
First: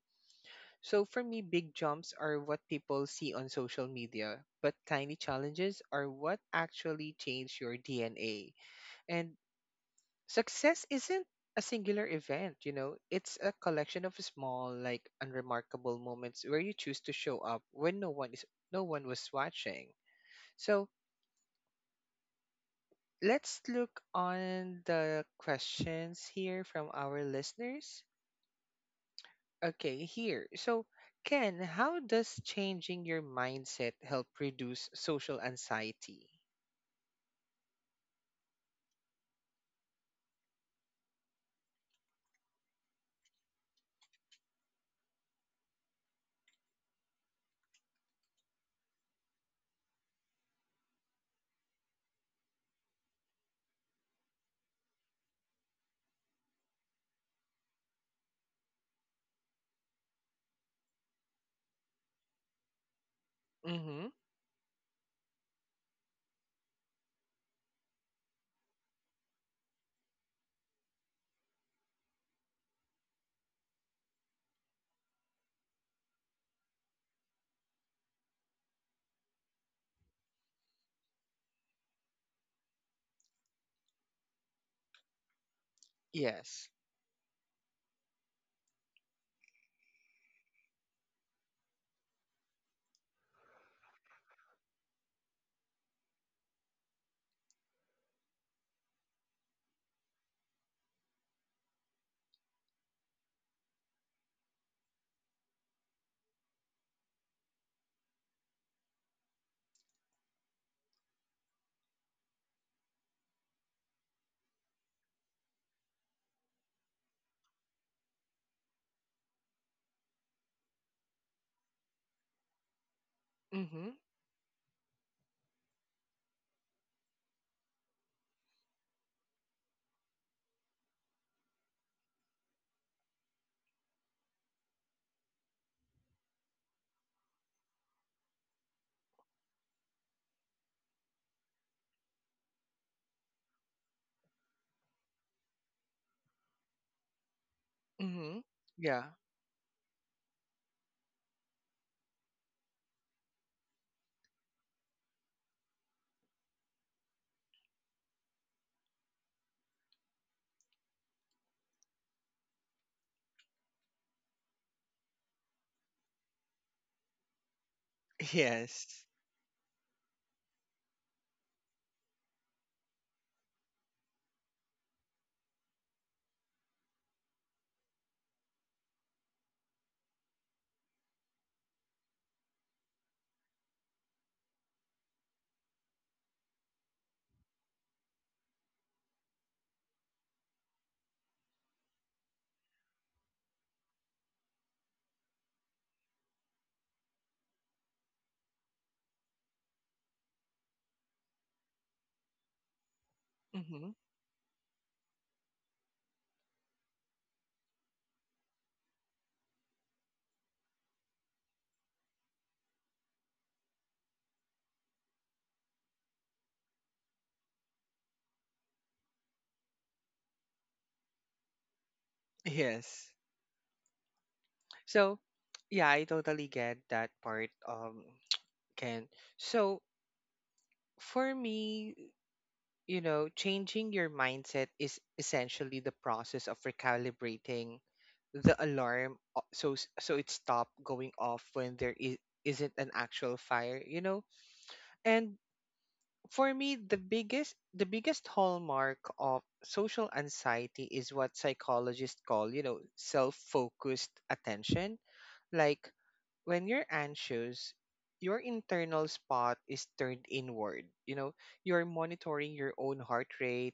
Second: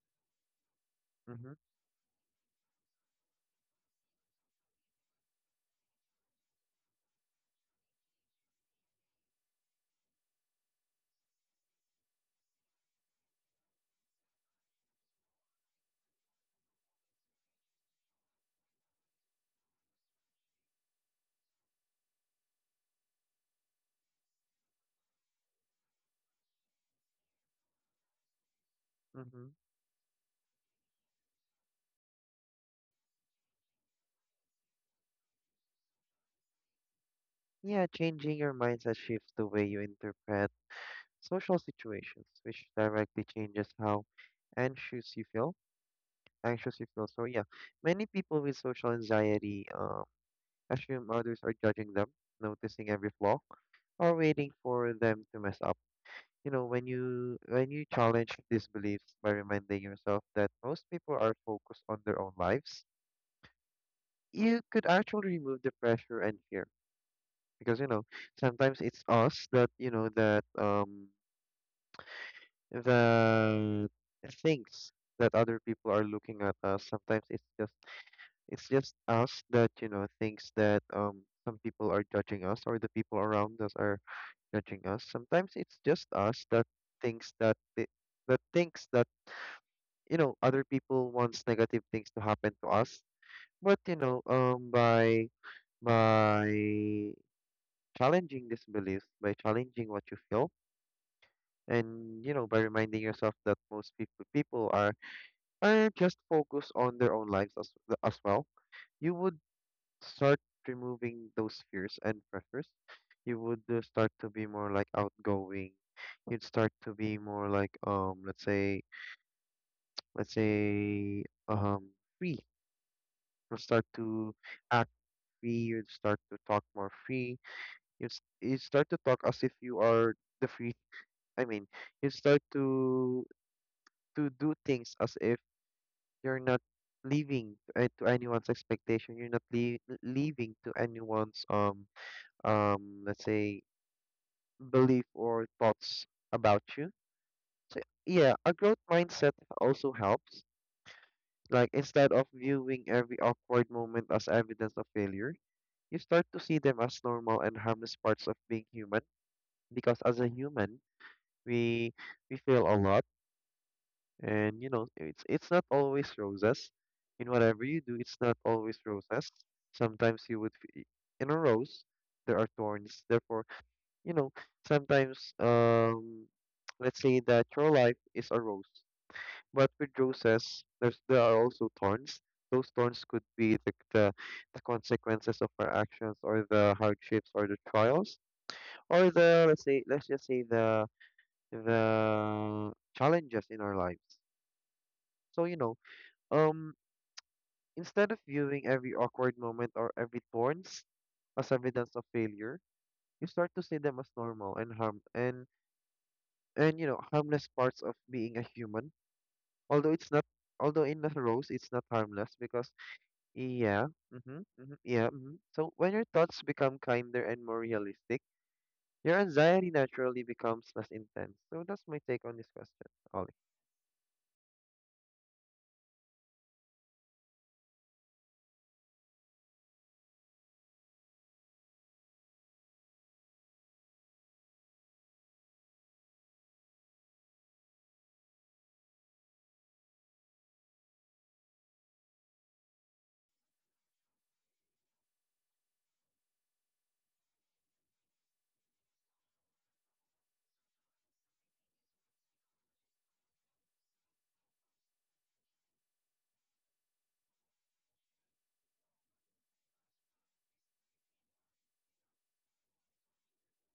[SPEAKER 1] So for me,
[SPEAKER 2] Mhm.
[SPEAKER 1] big jumps are what people see on social media, but tiny challenges are what actually change your DNA. And success isn't a singular event, you know, it's a collection of small, like unremarkable moments where you choose to show up when no one was watching. So let's look on the questions here from our listeners.
[SPEAKER 2] Mhm.
[SPEAKER 1] Okay, here. So, Ken, how does changing your mindset help reduce social anxiety?
[SPEAKER 2] Yeah, changing your mindset shifts the way you interpret social situations, which directly changes how anxious you feel. So yeah, many people with social anxiety, assume others are judging them, noticing every flaw, or waiting for them to mess up. You know, when you challenge these beliefs by reminding yourself that most people are focused on their own lives,
[SPEAKER 1] Mm-hmm.
[SPEAKER 2] you could actually remove the pressure and fear. Because sometimes it's us that, the things that other people are looking at us, sometimes it's just us that, thinks that, some people are judging us, or the people around us are judging us. Sometimes it's just us that
[SPEAKER 1] Yes.
[SPEAKER 2] thinks that the that thinks that, other people wants negative things to happen to us. But by by challenging these beliefs, by challenging what you feel, and by reminding yourself that most people are or just focus on their own lives, as well, you would start removing those fears and pressures. You would, start to be more like outgoing. You'd start to be more like, let's say, let's say um free. You'll start
[SPEAKER 1] Mm-hmm.
[SPEAKER 2] to act free. You'd start to talk more free. You'd start to talk as if you are the free. I mean, you'd start to do things as if you're not leaving, to anyone's expectation. You're not leaving to anyone's, let's say, belief or thoughts about you. Yeah,
[SPEAKER 1] Mm-hmm.
[SPEAKER 2] a growth
[SPEAKER 1] Yeah.
[SPEAKER 2] mindset also helps. Like, instead of viewing every awkward moment as evidence of failure, you start to see them as normal and harmless parts of being human. Because as a human, we we fail a lot, and it's not always roses. In whatever you do, it's not always
[SPEAKER 1] Yes.
[SPEAKER 2] roses. Sometimes in a rose there are thorns, therefore, you know sometimes, let's say that your life is a rose, but with roses there are also thorns. Those thorns could be the consequences of our actions, or the hardships, or the trials, or the let's say let's just say, the challenges in our lives. So, um instead of viewing every awkward moment, or every thorns, as evidence of failure, you start to see
[SPEAKER 1] Mm-hmm.
[SPEAKER 2] them as normal and harmless parts of being a human. Although it's not, Although, in a rose it's not harmless because, yeah. Mm-hmm. Mm-hmm. Yeah. Mm-hmm. So when your thoughts become kinder and more realistic, your anxiety naturally becomes less intense. So that's my take on this question,
[SPEAKER 1] Yes.
[SPEAKER 2] Ollie.
[SPEAKER 1] So, yeah, I totally get that part, Ken. So, for me, you know, changing your mindset is essentially the process of recalibrating the so it stopped going off when isn't an actual fire, you know. And for me, the biggest hallmark of social anxiety is what psychologists call, you know, self-focused attention. Like when you're anxious, your internal spot is turned inward, you know, you're monitoring your own heart rate,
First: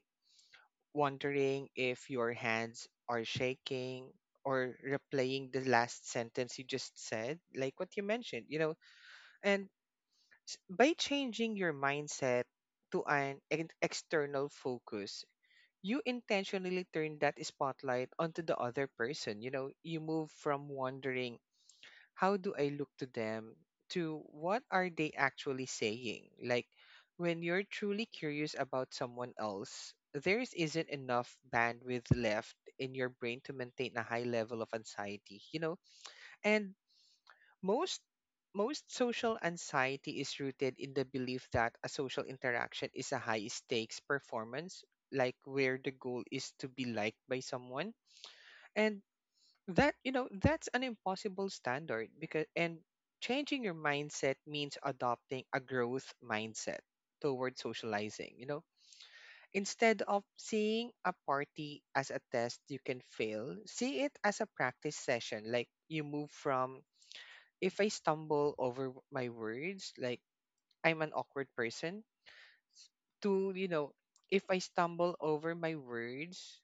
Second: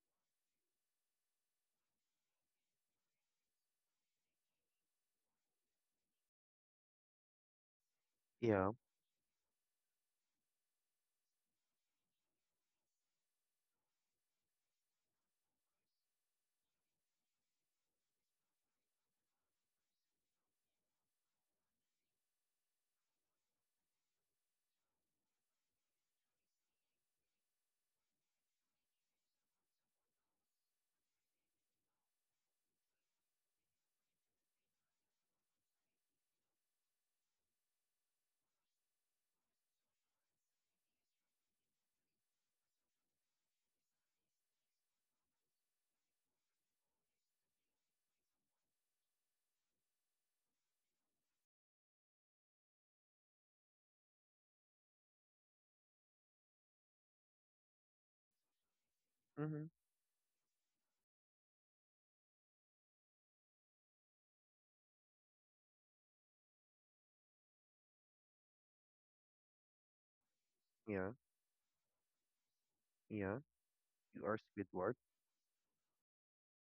[SPEAKER 1] wondering if your hands are shaking, or replaying the last sentence you just said, like what you mentioned, you
[SPEAKER 2] Yeah.
[SPEAKER 1] know. And by changing your mindset to an external focus, you intentionally turn that spotlight onto the other person. You know, you move from wondering how do I look to them to what are they actually saying? Like when you're truly curious about someone else, there isn't enough bandwidth left in your brain to maintain a high level of anxiety, you know? And most most social anxiety is rooted in the belief that a social interaction is a high stakes performance, like where the goal is to be liked by someone. And that, you know, that's an impossible standard because, and changing your mindset means adopting a growth mindset towards socializing, you know,
[SPEAKER 2] Mm-hmm.
[SPEAKER 1] instead of seeing a party as a test you can fail, see it as a practice session. Like you move from, if I stumble over my words, like I'm an
[SPEAKER 2] Yeah.
[SPEAKER 1] awkward person,
[SPEAKER 2] Yeah.
[SPEAKER 1] to, you know,
[SPEAKER 2] You are
[SPEAKER 1] if I
[SPEAKER 2] Squidward.
[SPEAKER 1] stumble over my words,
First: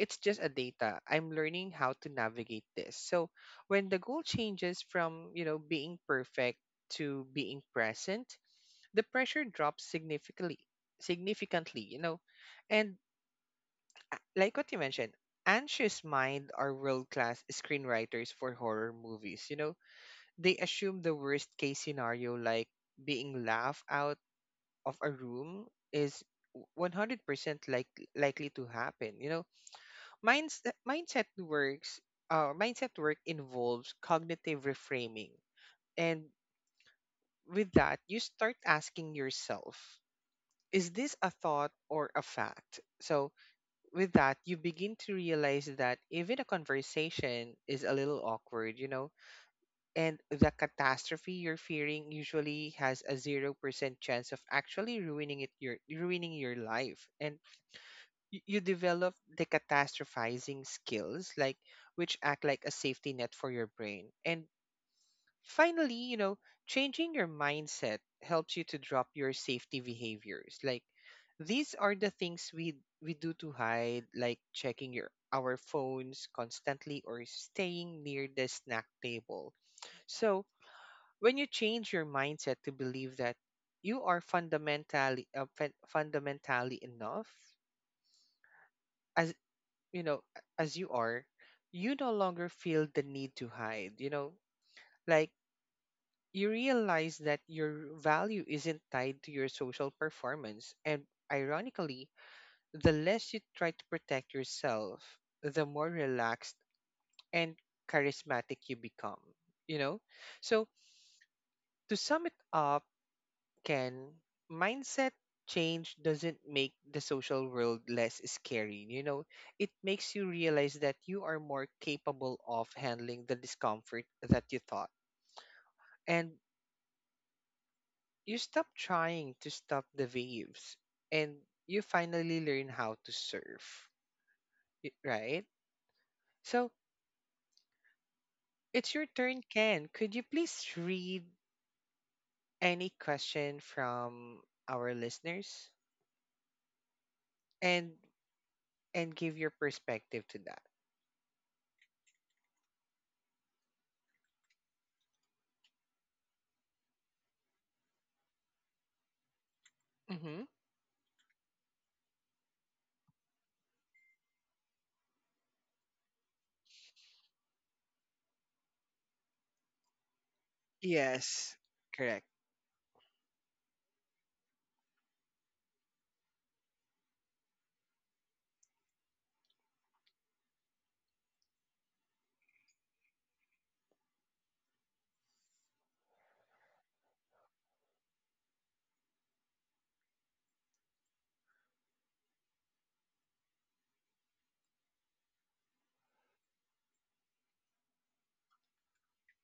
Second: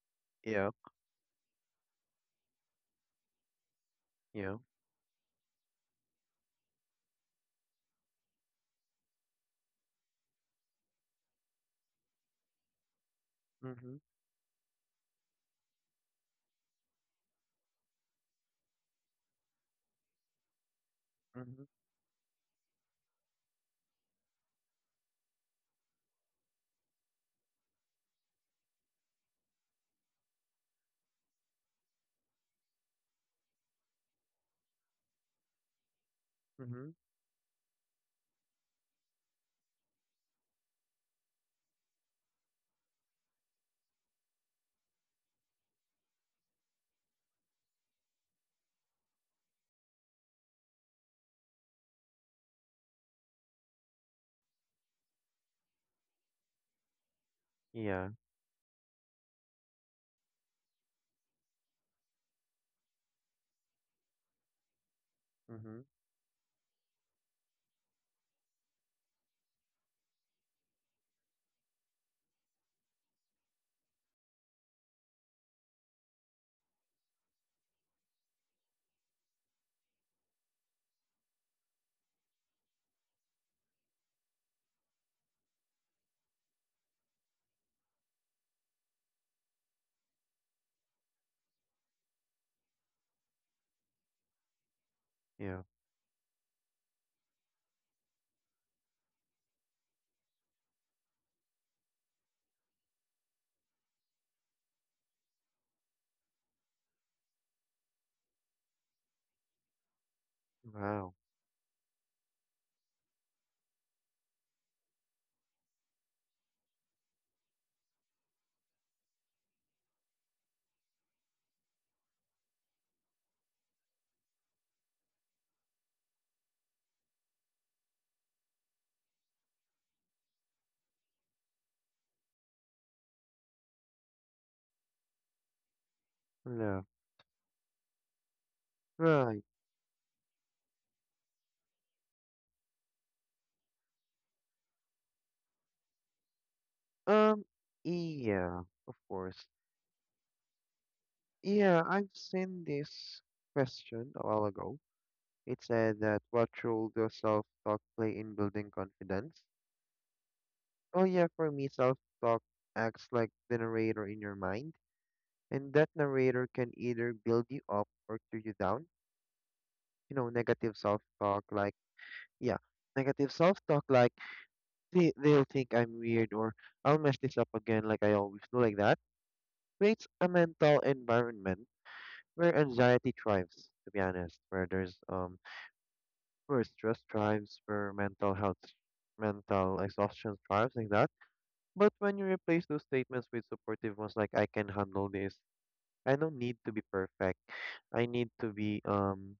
[SPEAKER 1] it's just a
[SPEAKER 2] Yeah,
[SPEAKER 1] data. I'm learning how to navigate this. So when the goal
[SPEAKER 2] yeah.
[SPEAKER 1] changes from, you know, being perfect to being present, the pressure drops significantly, you know. And
[SPEAKER 2] Mm-hmm.
[SPEAKER 1] like what you mentioned, Anxious Mind are world class screenwriters for horror movies, you know. They assume the worst
[SPEAKER 2] Mm-hmm.
[SPEAKER 1] case scenario, like being laughed out of a room is 100% like likely to happen, you know. Minds- Mindset works mindset work involves cognitive reframing, and
[SPEAKER 2] Mm-hmm.
[SPEAKER 1] with that you start asking yourself, is this a thought or a fact? So with that you begin to realize that even a conversation is a little awkward, you know, and the catastrophe you're fearing usually has a 0% chance of actually ruining your life. And
[SPEAKER 2] Yeah.
[SPEAKER 1] you develop the catastrophizing skills, like which act like a safety net for your brain. And
[SPEAKER 2] Mm-hmm.
[SPEAKER 1] finally, you know, changing your mindset helps you to drop your safety behaviors, like these are the things we do to hide, like checking your our phones constantly or staying near the snack table. So when you change your mindset to believe that you are fundamentally fundamentally enough as, you know, as you are, you no longer feel the need to hide, you know, like
[SPEAKER 2] Yeah.
[SPEAKER 1] you realize that your value isn't tied to your social performance. And ironically, the less you try to protect yourself, the more relaxed and charismatic you become, you know? So,
[SPEAKER 2] Wow.
[SPEAKER 1] to sum it up, Can mindset change doesn't make the social world less scary. You know, it makes you realize that you are more capable of handling the discomfort that you thought. And you stop trying to stop the waves and you finally learn how to surf, right? So
[SPEAKER 2] Yeah.
[SPEAKER 1] it's your turn,
[SPEAKER 2] Right.
[SPEAKER 1] Ken. Could you please read any question from our listeners
[SPEAKER 2] Um.
[SPEAKER 1] and
[SPEAKER 2] Yeah. Of
[SPEAKER 1] give
[SPEAKER 2] course.
[SPEAKER 1] your perspective to that?
[SPEAKER 2] Yeah, I've seen this question a while ago. It said that, what role does self-talk play in building confidence? Oh yeah. For me, self-talk acts like the narrator in your mind, and that narrator can either build you up or tear you down. You know,
[SPEAKER 1] Yes. Correct.
[SPEAKER 2] yeah, negative self-talk like, they'll think I'm weird, or I'll mess this up again like I always do, like that, creates a mental environment where anxiety thrives, to be honest. Where there's where stress thrives, where mental exhaustion thrives, like that. But when you replace those statements with supportive ones like, I can handle this, I don't need to be perfect. I need to be um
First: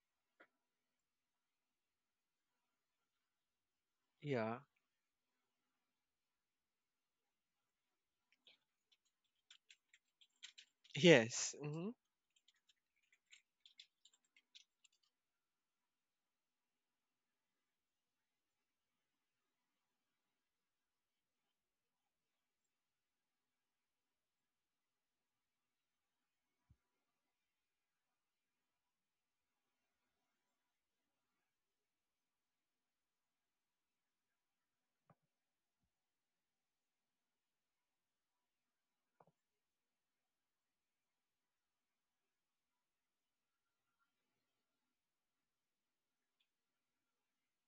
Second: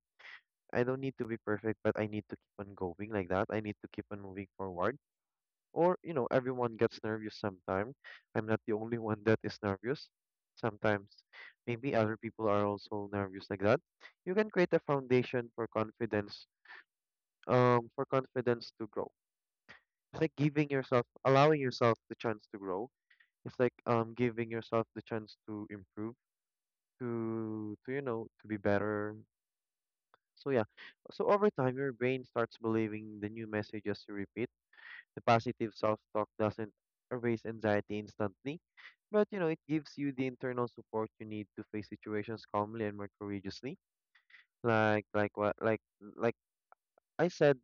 [SPEAKER 2] I don't need to be perfect, but I need to keep on going, like that. I need to keep on moving
[SPEAKER 1] Yeah.
[SPEAKER 2] forward, or everyone gets nervous sometime. I'm not the only one that is nervous sometimes.
[SPEAKER 1] Yes. Mm-hmm.
[SPEAKER 2] Maybe other people are also nervous, like that. You can create a foundation for confidence, for confidence to grow. It's like giving yourself allowing yourself the chance to grow. It's like, giving yourself the chance to improve, to you know to be better. So yeah, so over time your brain starts believing the new messages you repeat. The positive self-talk doesn't erase anxiety instantly, but it gives you the internal support you need to face situations calmly and more courageously. Like what like I said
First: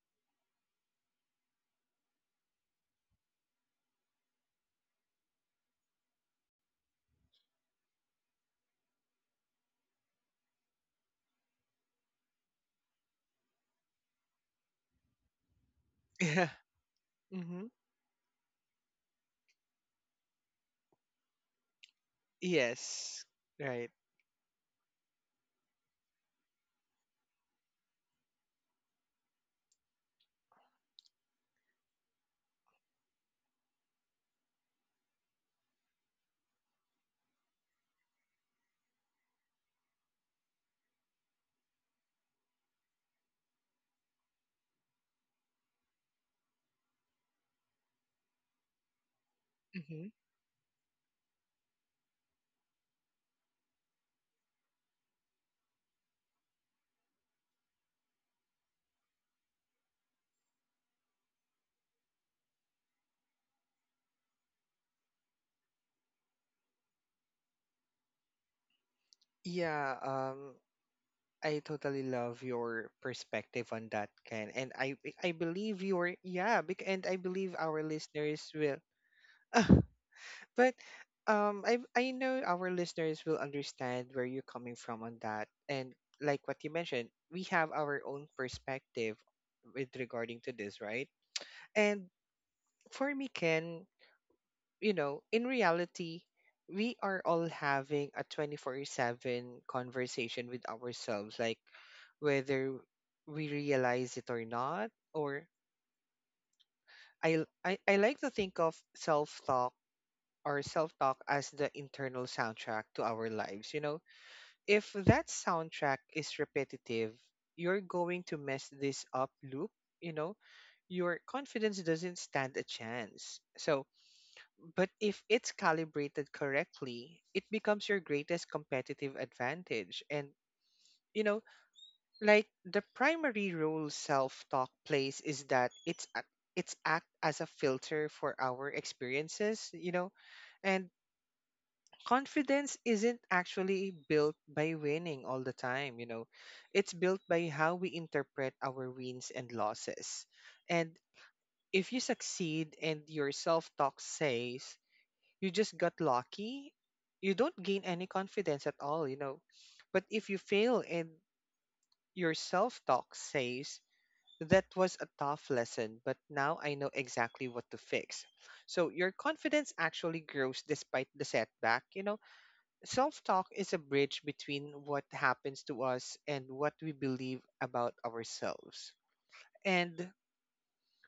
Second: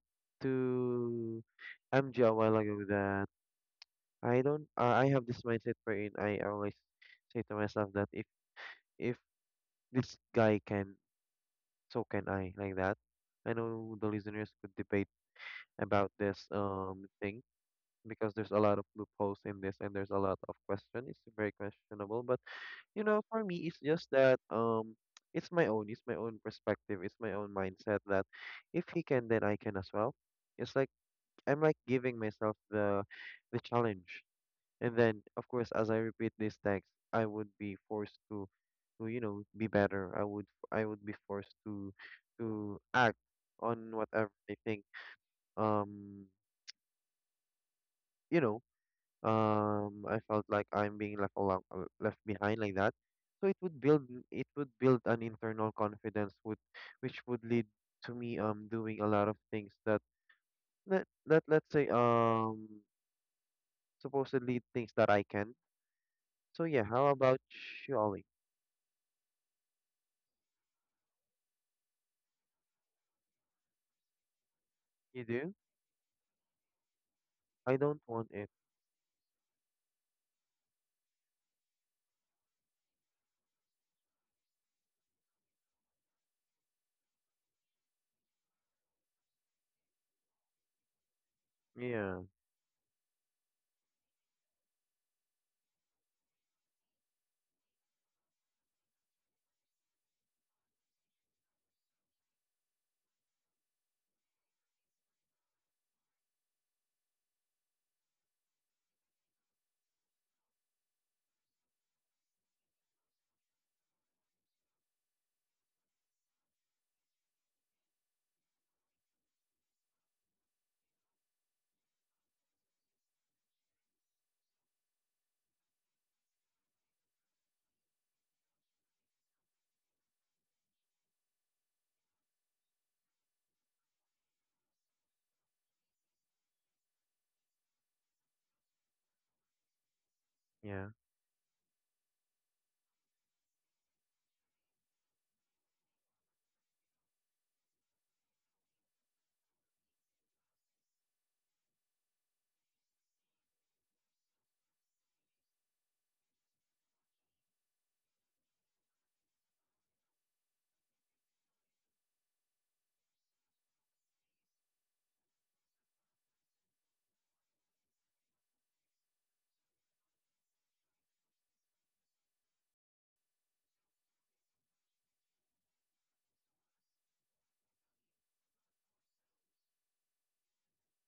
[SPEAKER 2] to MJ a while ago, that I don't I have this mindset wherein I always say to myself that, if this guy can, so can I, like that. I know the listeners could debate about this,
[SPEAKER 1] Yeah.
[SPEAKER 2] thing,
[SPEAKER 1] Mm-hmm.
[SPEAKER 2] because there's a lot of loopholes in this, and there's a lot of question. It's very questionable, but
[SPEAKER 1] Yes.
[SPEAKER 2] for me, it's
[SPEAKER 1] Right.
[SPEAKER 2] just that, it's my own perspective, it's my own mindset, that if he can, then I can as well. It's like I'm like giving myself the challenge, and then of course, as I repeat this text, I would be forced to you know be better. I would be forced to act on whatever I think, um you know
[SPEAKER 1] Mm-hmm.
[SPEAKER 2] I felt like I'm being left behind, like that. So it would build an internal confidence would which would lead to me doing a lot of things that let's say supposedly things that I can. So yeah, how about you, Ollie?
[SPEAKER 1] Yeah. I totally love your perspective on that, Ken, and I
[SPEAKER 2] You
[SPEAKER 1] I
[SPEAKER 2] do?
[SPEAKER 1] believe your, yeah, and I believe
[SPEAKER 2] I
[SPEAKER 1] our
[SPEAKER 2] don't want
[SPEAKER 1] listeners
[SPEAKER 2] it.
[SPEAKER 1] will. But I know our listeners will understand where you're coming from on that, and like what you mentioned, we have our own perspective with regarding to this, right? And
[SPEAKER 2] Yeah,
[SPEAKER 1] for me, Ken, you know, in reality, we are all having a 24/7 conversation with ourselves, like whether we realize it or not. Or I like to think of self talk or self talk as the internal soundtrack to our lives. You know, if that soundtrack is repetitive, you're going to mess this up loop. You know, your confidence doesn't stand a chance. So, but if it's calibrated correctly, it becomes your greatest competitive advantage. And, you know, like the primary role self talk plays is that it's act as a filter for our experiences, you know,
[SPEAKER 2] yeah,
[SPEAKER 1] and confidence isn't actually built by winning all the time, you know, it's built by how we interpret our wins and losses. And if you succeed and your self talk says, "You just got lucky," you don't gain any confidence at all, you know. But if you fail and your self-talk says, "That was a tough lesson, but now I know exactly what to fix," so your confidence actually grows despite the setback, you know. Self-talk is a bridge between what happens to us and what we believe about ourselves. And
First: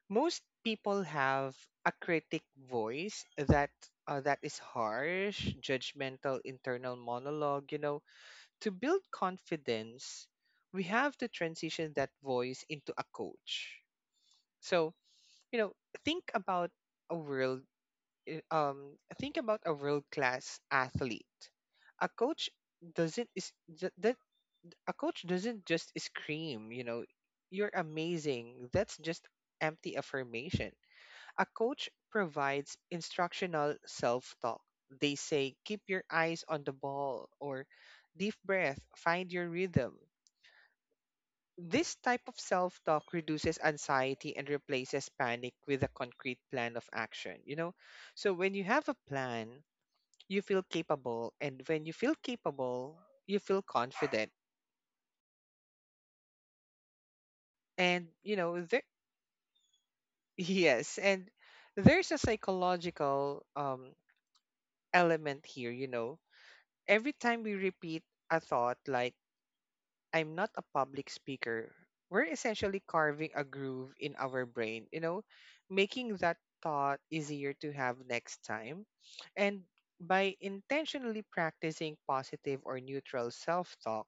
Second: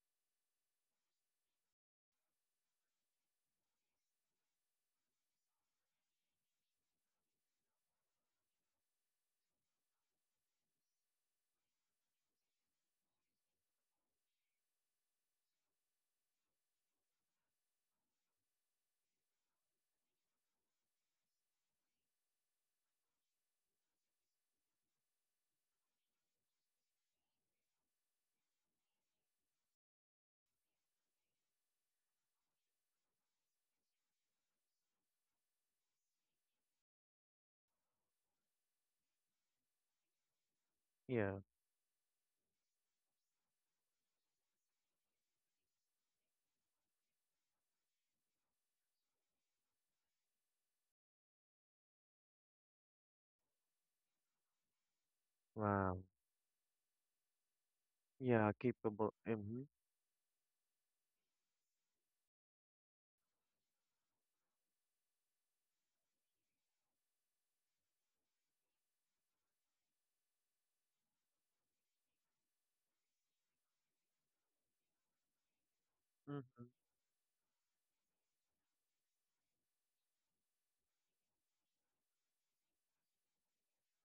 [SPEAKER 1] most people have a critic voice that is harsh, judgmental, internal monologue. You know, to build confidence, we have to transition that voice into a coach. So, you know, think about a world. Think about a world class athlete. A coach doesn't is th- that a coach doesn't just scream. You know, "You're amazing." That's just empty affirmation. A coach provides instructional self talk. They say, "Keep your eyes on the ball," or "Deep breath, find your rhythm."
[SPEAKER 2] yeah.
[SPEAKER 1] This type of self talk reduces anxiety and replaces panic with a concrete plan of action. You know, so when you have a plan, you feel capable, and when you feel capable, you feel confident.
[SPEAKER 2] Wow.
[SPEAKER 1] And, you
[SPEAKER 2] Yeah,
[SPEAKER 1] know, there,
[SPEAKER 2] capable. Mm-hmm.
[SPEAKER 1] yes, and there's a psychological element here, you know. Every time we repeat a thought like, "I'm not a public speaker," we're essentially carving a groove in our brain, you know, making that
[SPEAKER 2] Mm-hmm.
[SPEAKER 1] thought easier to have next time. And by intentionally practicing positive or neutral self talk,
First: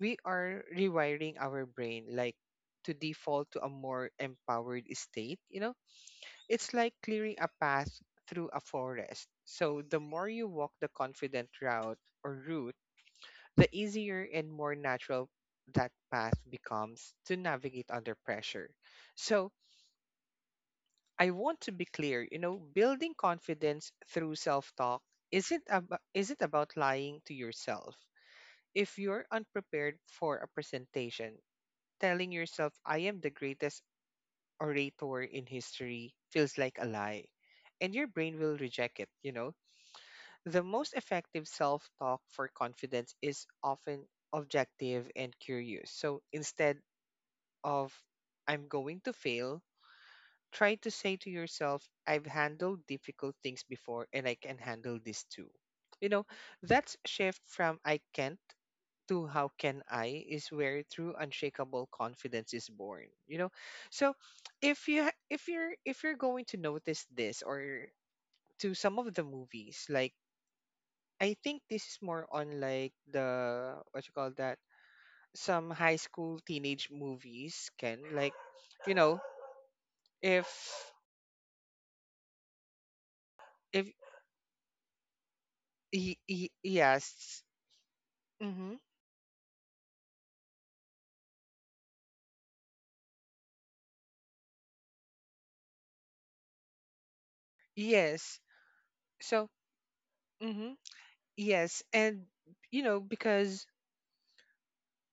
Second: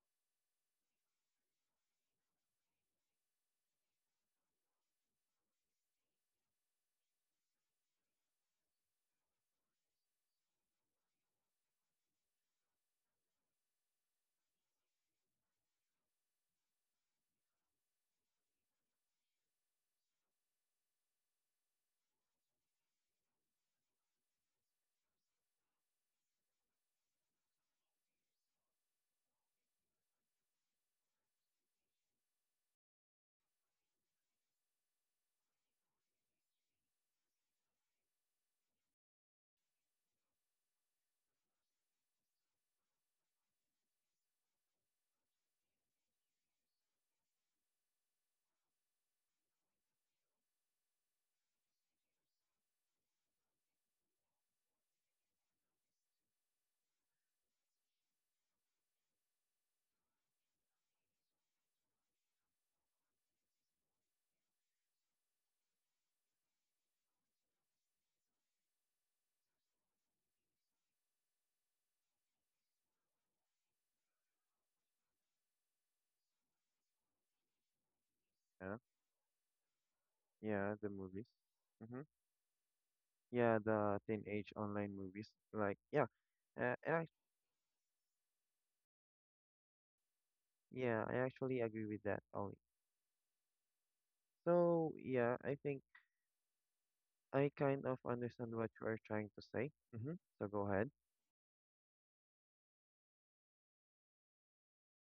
[SPEAKER 1] we are rewiring our brain like to default to a more empowered state, you know? It's like clearing a path through a forest. So the more you walk the confident route or route, the easier and more natural that path becomes to navigate under pressure. So, I want to be clear, you know, building confidence through self-talk isn't about lying to yourself. If you're unprepared for a presentation, telling yourself, "I am the greatest orator in history," feels like a lie, and your brain will reject it, you know. The most effective self talk for confidence is often objective and curious. So instead of, "I'm going to fail," try to say to yourself, "I've handled difficult things before, and I can handle this too." You know, that's shift from "I can't" to "How can I" is where true unshakable confidence is born. You know, so if you ha- if you're going to notice this or to some of the movies, like, I think this is more on like the what you call that, some high school teenage movies can, like,
[SPEAKER 2] Yeah,
[SPEAKER 1] you know,
[SPEAKER 2] yeah, the
[SPEAKER 1] if
[SPEAKER 2] movies. Mm-hmm. Yeah,
[SPEAKER 1] if
[SPEAKER 2] the teenage online movies. Like, yeah, uh, I,
[SPEAKER 1] yes. Mm-hmm.
[SPEAKER 2] yeah, I actually agree with that, Ollie. So, yeah, I think I kind of
[SPEAKER 1] Yes.
[SPEAKER 2] understand what you are trying to
[SPEAKER 1] So
[SPEAKER 2] say. Mm-hmm. So go
[SPEAKER 1] mm-hmm.
[SPEAKER 2] ahead.
[SPEAKER 1] Yes. And you know, because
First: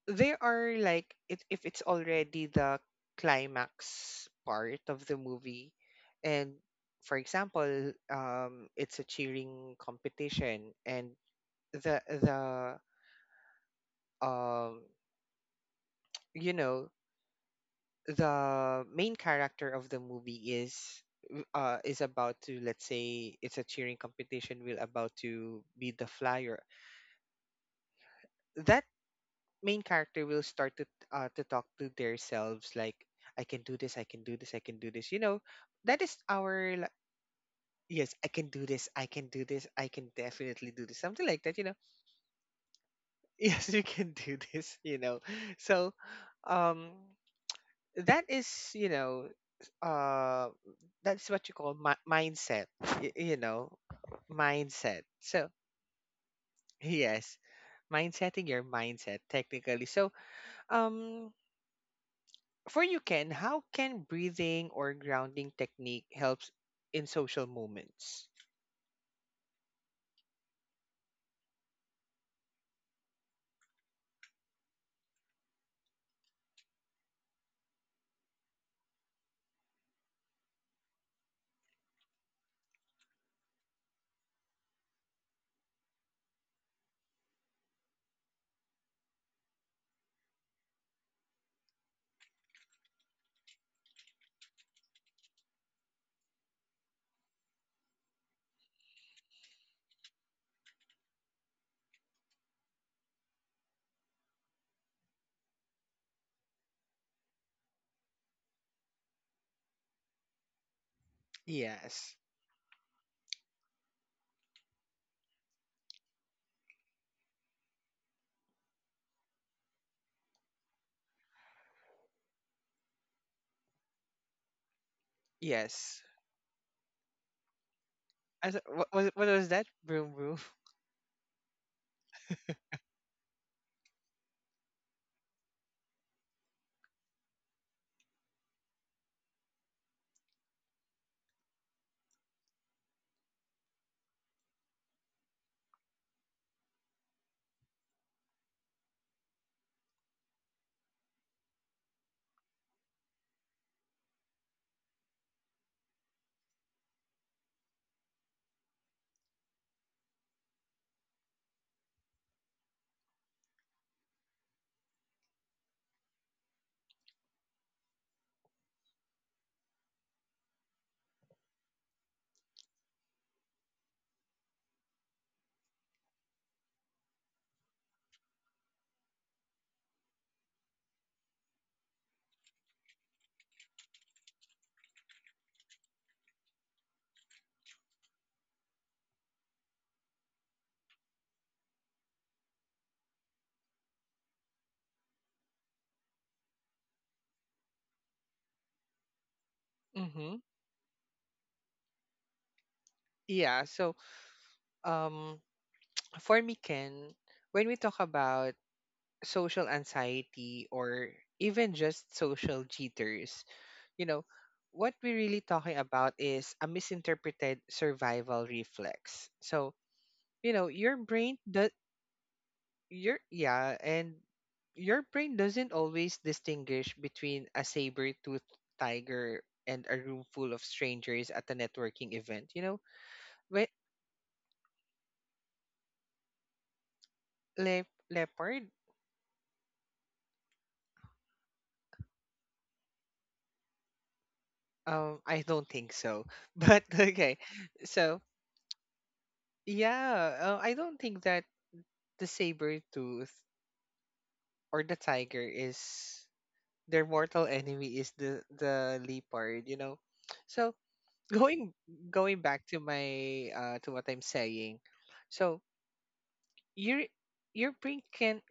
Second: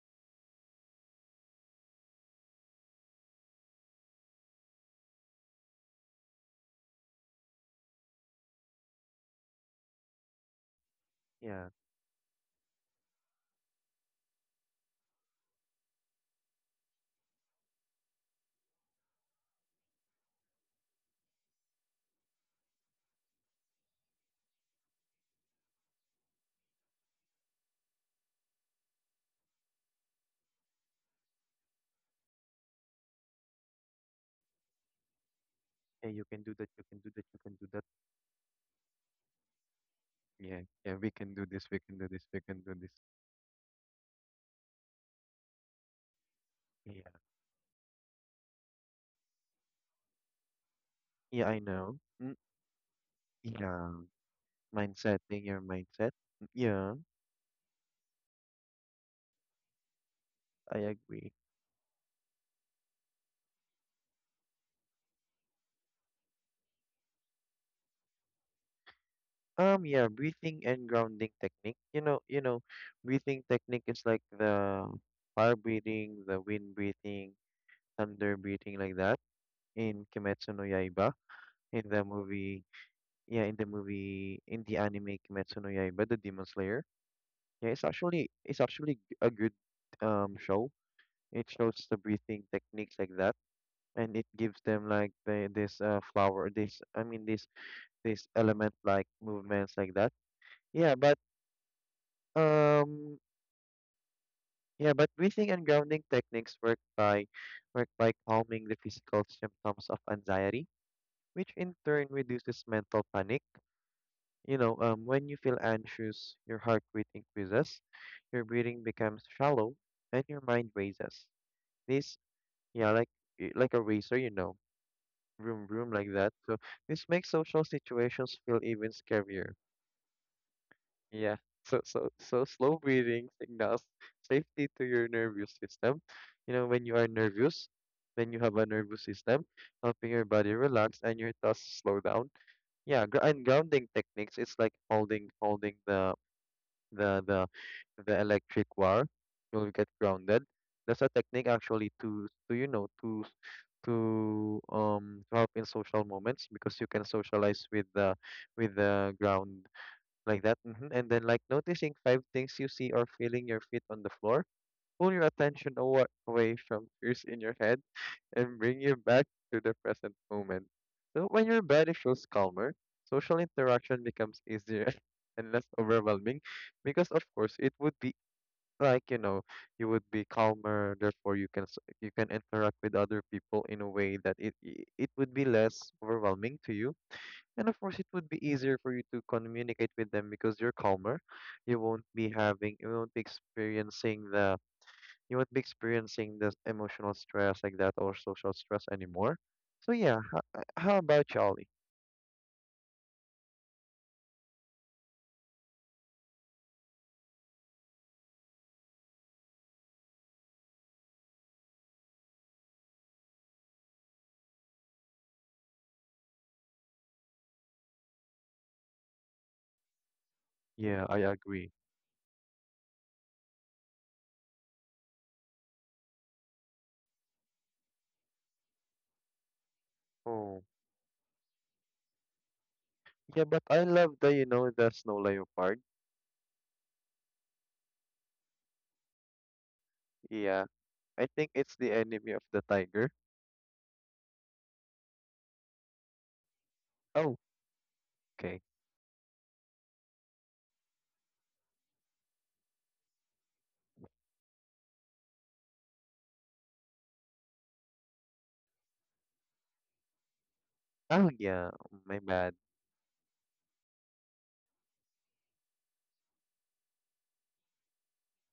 [SPEAKER 1] they are like it, if it's already the climax part of the movie. And for example, it's a cheering competition, and
[SPEAKER 2] Yeah,
[SPEAKER 1] the um you know, the main character of the movie is about to, let's say, it's a cheering competition, will about to be the flyer, that main character will start to talk to themselves, like, "I can do this, I can do this, I can do this," you know, that
[SPEAKER 2] yeah,
[SPEAKER 1] is
[SPEAKER 2] you can do that.
[SPEAKER 1] our
[SPEAKER 2] You
[SPEAKER 1] li-
[SPEAKER 2] can do that. You can do that.
[SPEAKER 1] yes, "I can do this, I can do this, I can
[SPEAKER 2] Yeah,
[SPEAKER 1] definitely do
[SPEAKER 2] yeah,
[SPEAKER 1] this,"
[SPEAKER 2] we
[SPEAKER 1] something
[SPEAKER 2] can
[SPEAKER 1] like
[SPEAKER 2] do
[SPEAKER 1] that, you
[SPEAKER 2] this.
[SPEAKER 1] know.
[SPEAKER 2] We can do this. We can do this.
[SPEAKER 1] Yes, you can do this, you know. So um
[SPEAKER 2] Yeah,
[SPEAKER 1] that is, you know, uh that's
[SPEAKER 2] yeah,
[SPEAKER 1] what you
[SPEAKER 2] I
[SPEAKER 1] call
[SPEAKER 2] know. Mm,
[SPEAKER 1] mindset, you know,
[SPEAKER 2] yeah,
[SPEAKER 1] mindset.
[SPEAKER 2] mindset, being
[SPEAKER 1] So
[SPEAKER 2] your mindset. Mm, yeah,
[SPEAKER 1] yes, mindsetting your mindset, technically, so
[SPEAKER 2] I
[SPEAKER 1] um
[SPEAKER 2] agree.
[SPEAKER 1] for you, Ken, how can breathing or grounding technique helps in social moments?
[SPEAKER 2] Yeah, breathing and grounding technique. You know, breathing technique is like the fire breathing, the wind breathing, thunder breathing, like that in Kimetsu no Yaiba, in the movie, yeah, in the movie, in the anime Kimetsu no Yaiba, the Demon Slayer. Yeah, it's actually a good show. It shows the breathing techniques like that, and it gives them like this flower, this I mean this element like movements like that. Yeah, but. Um, Yeah, but breathing and grounding techniques work by work by calming the physical symptoms of anxiety, which in turn
[SPEAKER 1] Yes.
[SPEAKER 2] reduces mental panic. You know, when you feel anxious, your heart rate increases, your breathing becomes shallow, and your mind races. This, yeah, like a racer, you know, room room
[SPEAKER 1] Yes.
[SPEAKER 2] like that. So this makes social situations feel
[SPEAKER 1] As,
[SPEAKER 2] even
[SPEAKER 1] what
[SPEAKER 2] scarier.
[SPEAKER 1] was that, broom broom?
[SPEAKER 2] Yeah. So slow breathing signals safety to your nervous system. You know, when you are nervous, when you have a nervous system, helping your body relax and your thoughts slow down. Yeah, and grounding techniques, it's like holding the the the electric wire. You'll get grounded. That's a technique actually to you know to help in social moments because you can socialize with the ground like that. And then like noticing five things you see or feeling your feet on the floor, pull your attention away from fears in your head and bring you back to the present moment. So when your body feels calmer, social interaction becomes easier and less overwhelming because of course it would be like you know you would be calmer therefore you can interact with other people in a way that it would be less overwhelming to you, and of course, it would be easier for you to communicate with them because you're calmer. You won't be experiencing you won't be experiencing the emotional stress like that or social stress anymore. So yeah,
[SPEAKER 1] Mm-hmm.
[SPEAKER 2] how about Charlie?
[SPEAKER 1] Yeah, so, um for me, Ken, when we talk about social anxiety or even just social jitters. You know, what we're really talking about is a misinterpreted survival reflex. So, you know, your
[SPEAKER 2] Yeah, I
[SPEAKER 1] brain
[SPEAKER 2] agree.
[SPEAKER 1] does your yeah, and your brain doesn't always distinguish between a saber-toothed tiger and a room full
[SPEAKER 2] Oh,
[SPEAKER 1] of strangers at a networking event. You know,
[SPEAKER 2] yeah, but
[SPEAKER 1] wait,
[SPEAKER 2] I love the, you know, the snow leopard.
[SPEAKER 1] le- leopard?
[SPEAKER 2] Yeah, I think it's the enemy of the tiger.
[SPEAKER 1] I don't think so. But
[SPEAKER 2] Oh,
[SPEAKER 1] okay, so
[SPEAKER 2] okay.
[SPEAKER 1] yeah, I don't think that the saber tooth or the tiger is, their mortal enemy is the leopard, you know. So
[SPEAKER 2] Oh yeah,
[SPEAKER 1] going
[SPEAKER 2] my
[SPEAKER 1] going
[SPEAKER 2] bad.
[SPEAKER 1] back to my to what I'm saying, so your brain can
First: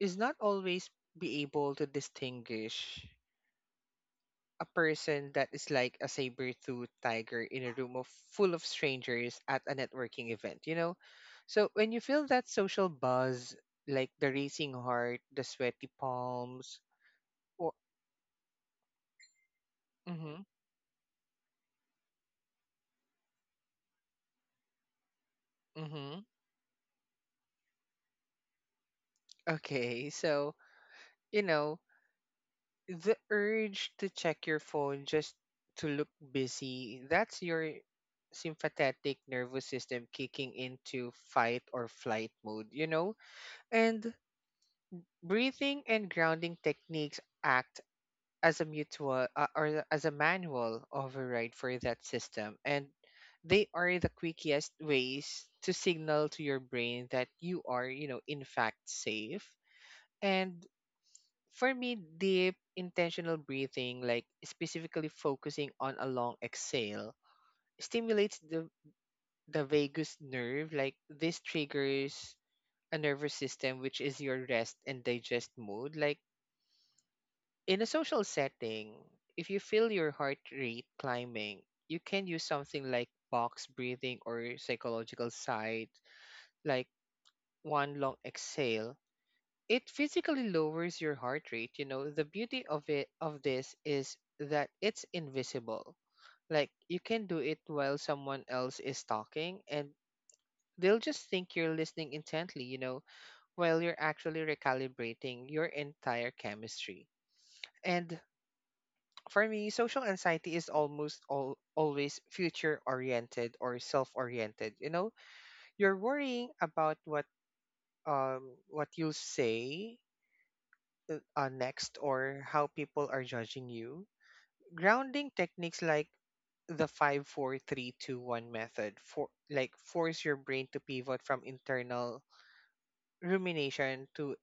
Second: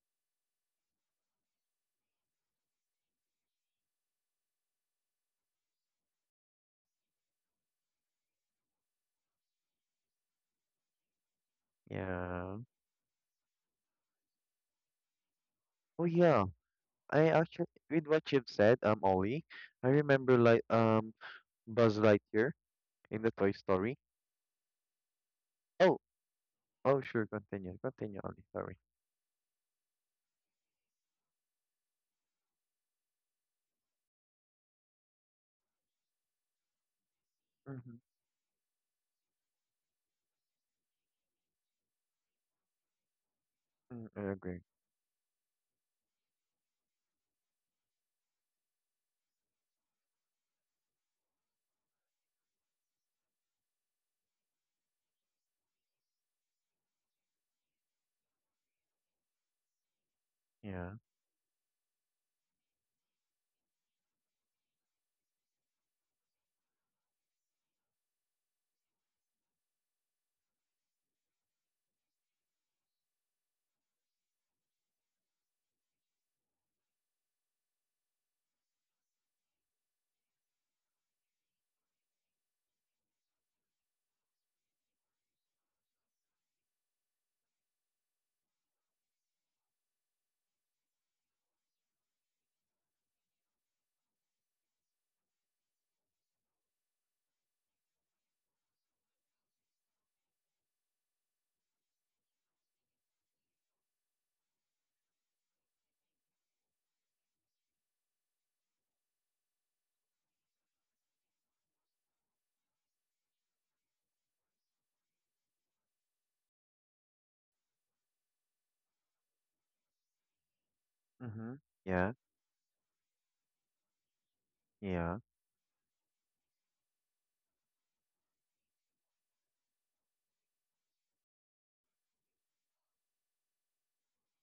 [SPEAKER 1] is not always be able to distinguish a person that is like a saber-tooth tiger in a room of full of strangers at a networking event, you know. So when you feel that
[SPEAKER 2] Yeah.
[SPEAKER 1] social buzz, like the racing heart, the sweaty
[SPEAKER 2] Oh yeah,
[SPEAKER 1] palms,
[SPEAKER 2] I actually
[SPEAKER 1] or,
[SPEAKER 2] with what you've said, Ollie. I remember
[SPEAKER 1] mm-hmm,
[SPEAKER 2] like Buzz Lightyear in the Toy Story. Oh,
[SPEAKER 1] mm-hmm.
[SPEAKER 2] oh, sure. Continue, continue, Ollie. Sorry.
[SPEAKER 1] Okay, so, you know, the urge to check your phone just to look busy—that's your
[SPEAKER 2] Mm-hmm.
[SPEAKER 1] sympathetic nervous system kicking into fight or flight mode. You know,
[SPEAKER 2] Mm,
[SPEAKER 1] and
[SPEAKER 2] I agree.
[SPEAKER 1] breathing and grounding techniques act as a mutual, or as a manual override for that system, and they are the quickest ways to signal to your brain that you are, you know, in fact, safe. And
[SPEAKER 2] Yeah,
[SPEAKER 1] for me, deep intentional breathing, like specifically focusing on a long exhale, stimulates the vagus nerve. Like, this triggers a nervous system, which is your rest and digest mode. Like in a social setting, if you feel your heart rate climbing, you can use something like box breathing or psychological sight, like one long exhale, it physically lowers your heart rate, you know. The beauty of it, of this, is that it's invisible. Like, you can do it while someone else is talking, and they'll just think you're listening intently, you know, while you're actually recalibrating your entire chemistry. And for me, social anxiety is almost always future oriented or self oriented, you know. You're worrying about what you'll say
[SPEAKER 2] mm-hmm,
[SPEAKER 1] next,
[SPEAKER 2] yeah,
[SPEAKER 1] or how people are judging you.
[SPEAKER 2] yeah,
[SPEAKER 1] Grounding techniques, like the five, four, three, two, one method, for like force your brain to pivot from internal rumination to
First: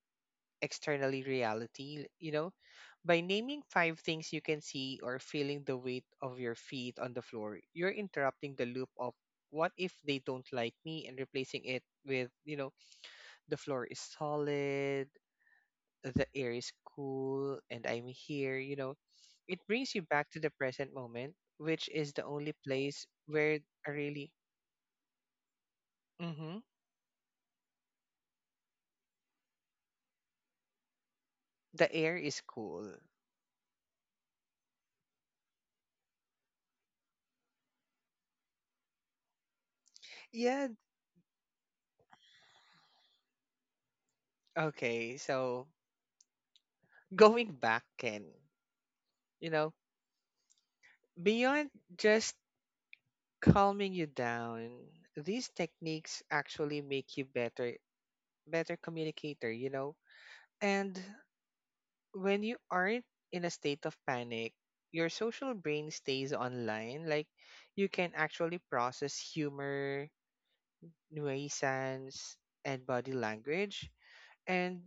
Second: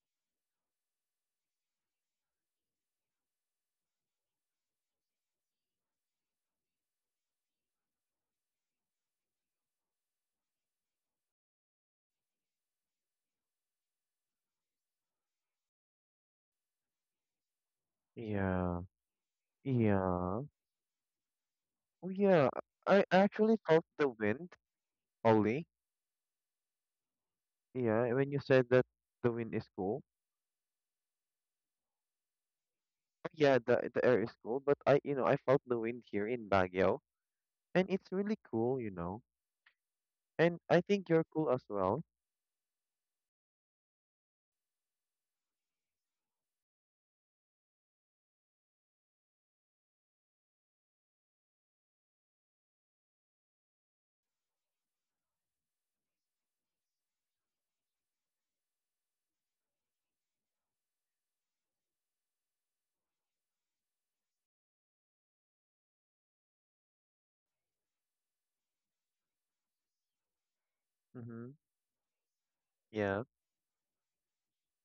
[SPEAKER 1] externally reality, you know. By naming five things you can see or feeling the weight of your feet on the floor, you're interrupting the loop of "What if they don't like me," and replacing it with, you know, "The floor is solid, the air is cool, and I'm here," you
[SPEAKER 2] yeah,
[SPEAKER 1] know, it
[SPEAKER 2] yeah,
[SPEAKER 1] brings you back to
[SPEAKER 2] yeah.
[SPEAKER 1] the present moment, which
[SPEAKER 2] Oh,
[SPEAKER 1] is the
[SPEAKER 2] yeah.
[SPEAKER 1] only
[SPEAKER 2] I
[SPEAKER 1] place
[SPEAKER 2] I
[SPEAKER 1] where
[SPEAKER 2] actually felt
[SPEAKER 1] I
[SPEAKER 2] the
[SPEAKER 1] really...
[SPEAKER 2] wind, Ollie.
[SPEAKER 1] hmm.
[SPEAKER 2] Yeah, when you said that the wind is cool.
[SPEAKER 1] The air is cool.
[SPEAKER 2] Oh, yeah, the air is cool. But I, you know, I felt the wind here in Baguio, and it's really cool, you know. And
[SPEAKER 1] Yeah,
[SPEAKER 2] I think you're cool as well.
[SPEAKER 1] okay. So going back, Ken, you know, beyond just calming you down, these techniques actually make you better communicator, you know. And when you aren't in a state of panic, your social brain stays online. Like, you can actually process humor,
[SPEAKER 2] Mm-hmm.
[SPEAKER 1] nuisance, and body
[SPEAKER 2] Yeah.
[SPEAKER 1] language, and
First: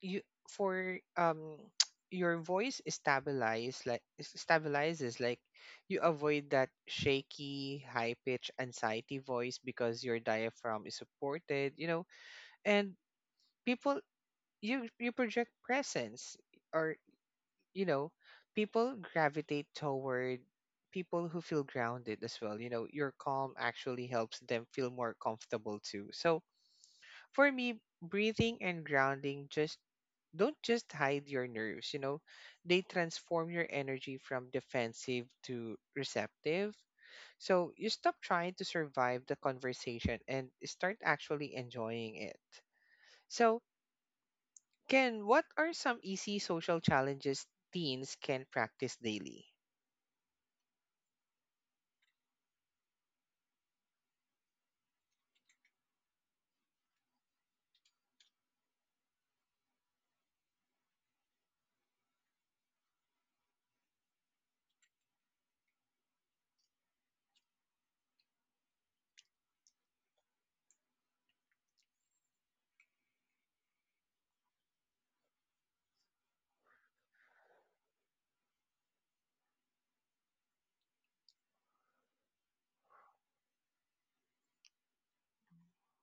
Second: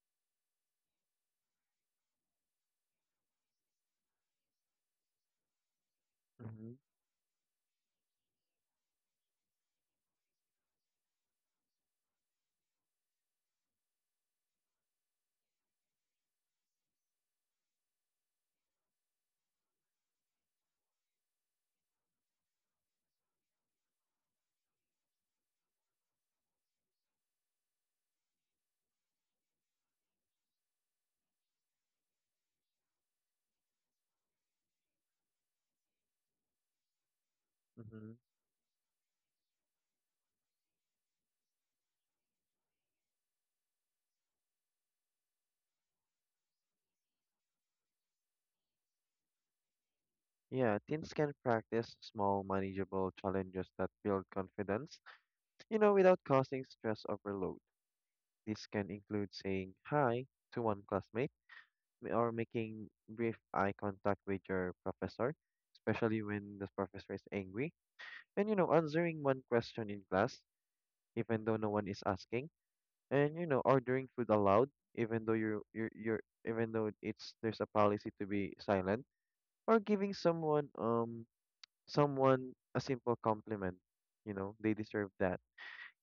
[SPEAKER 1] you for your voice is stabilized, like stabilizes, like you avoid that shaky high pitched anxiety voice because your diaphragm is supported, you know. And people, you project presence, or, you know, people gravitate toward people who feel grounded as well. You know, your calm actually helps them feel more comfortable too. So for me, breathing and grounding just don't just hide your nerves, you know, they transform your energy from defensive to receptive. So you
[SPEAKER 2] Mm-hmm.
[SPEAKER 1] stop trying to survive the conversation and start actually enjoying it. So, Ken, what are some easy social challenges teens can practice daily?
[SPEAKER 2] Yeah, teens can practice small, manageable challenges that build confidence, you know, without causing stress overload. This can include saying hi to one classmate or making brief eye contact with your professor, especially when the professor is angry. And, you know, answering one question in class, even though no one is asking. And, you know, ordering food aloud, even though you're even though it's there's a policy to be silent, or giving someone someone a simple compliment. You know, they deserve that.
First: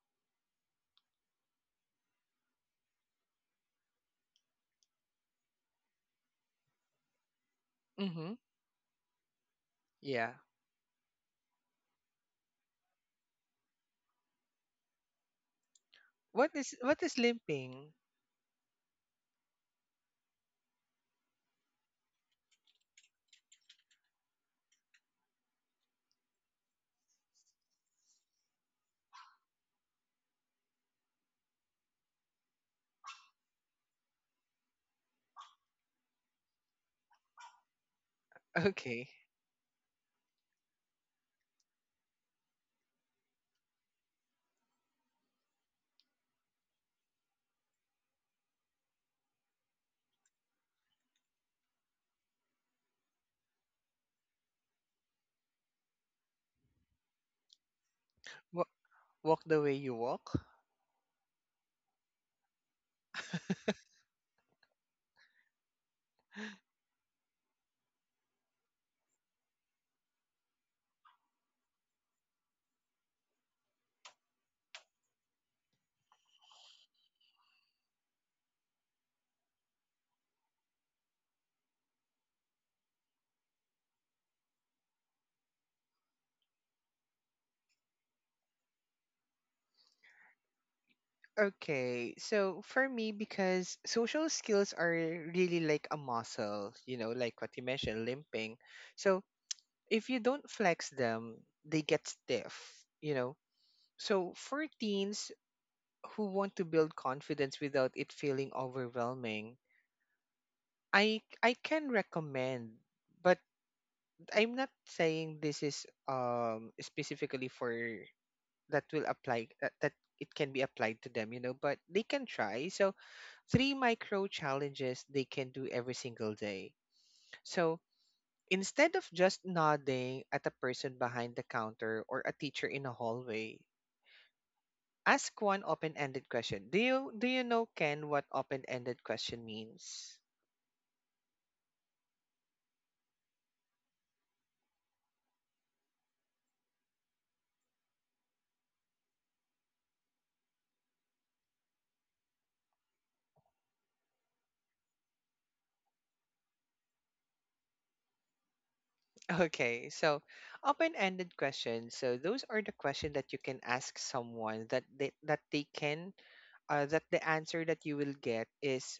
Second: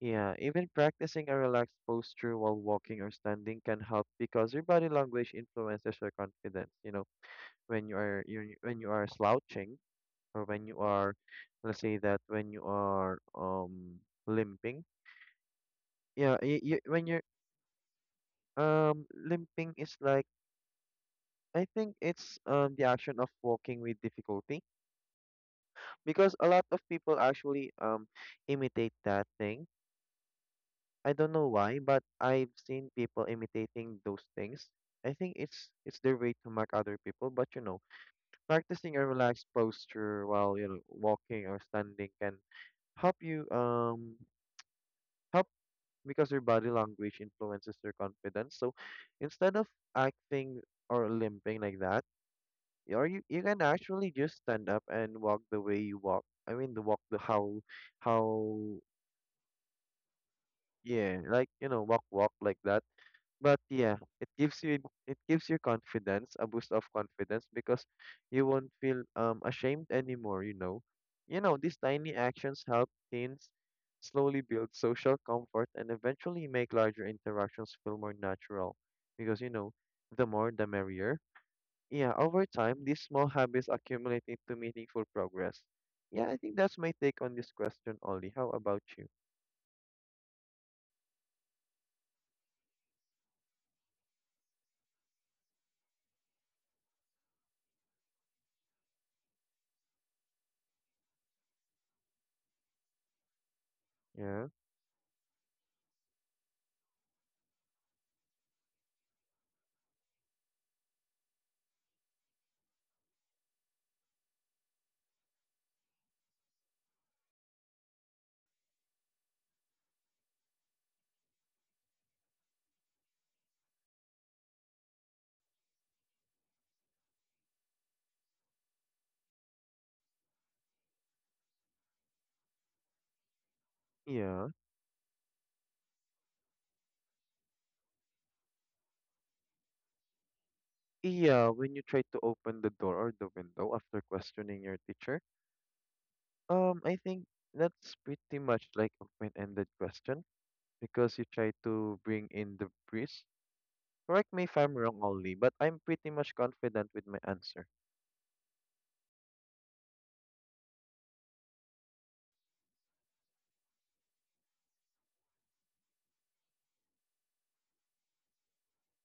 [SPEAKER 2] Yeah, even practicing a relaxed posture while walking or standing can help because your body language influences your confidence. You know, when you are
[SPEAKER 1] Mm-hmm.
[SPEAKER 2] you when you are slouching
[SPEAKER 1] Yeah.
[SPEAKER 2] or when you are, let's say that when you are limping. Yeah,
[SPEAKER 1] What
[SPEAKER 2] y
[SPEAKER 1] is
[SPEAKER 2] y
[SPEAKER 1] what
[SPEAKER 2] when
[SPEAKER 1] is
[SPEAKER 2] you're
[SPEAKER 1] limping?
[SPEAKER 2] limping is like I think it's the action of walking with difficulty because a lot of people actually imitate that thing. I don't know why, but I've seen people imitating those things. I think it's their way to mock other people, but you know, practicing a
[SPEAKER 1] Okay.
[SPEAKER 2] relaxed posture while you know walking or standing can help you help because your body language influences your confidence. So instead of acting or limping like that, you can actually just stand up and walk the way you walk. I mean the how
[SPEAKER 1] Wa- Walk the way you walk.
[SPEAKER 2] yeah, like you know, walk walk like that. But yeah, it gives you confidence, a boost of confidence because you won't feel ashamed anymore, you know. You know, these tiny actions help teens slowly build social comfort and eventually make larger interactions feel more natural because you know, the more the merrier. Yeah, over time, these small habits accumulate into meaningful progress. Yeah, I think that's my take on this question, Ollie. How about you?
[SPEAKER 1] Okay. So for me, because social skills are really like a muscle, you know, like what you mentioned, limping. So if you don't flex them, they get stiff, you know. So
[SPEAKER 2] Yeah.
[SPEAKER 1] for teens who want to build confidence without it feeling overwhelming, I can recommend, but I'm not saying this is specifically for that will apply that, it can be applied to them, you know, but they can try. So three micro challenges they can do every single day, so instead of just nodding at a person behind the counter or a teacher in a hallway,
[SPEAKER 2] Yeah.
[SPEAKER 1] ask one open-ended question. Do you know, Ken, what open-ended question means?
[SPEAKER 2] Yeah, when you try to open the door or the window after questioning your teacher, I think that's pretty much like open-ended question because you try to bring in the breeze. Correct me if I'm wrong, Ollie, but I'm pretty much confident with my answer.
[SPEAKER 1] Okay, so, open-ended questions. So those are the questions that you can ask someone that they can, that the answer that you will get is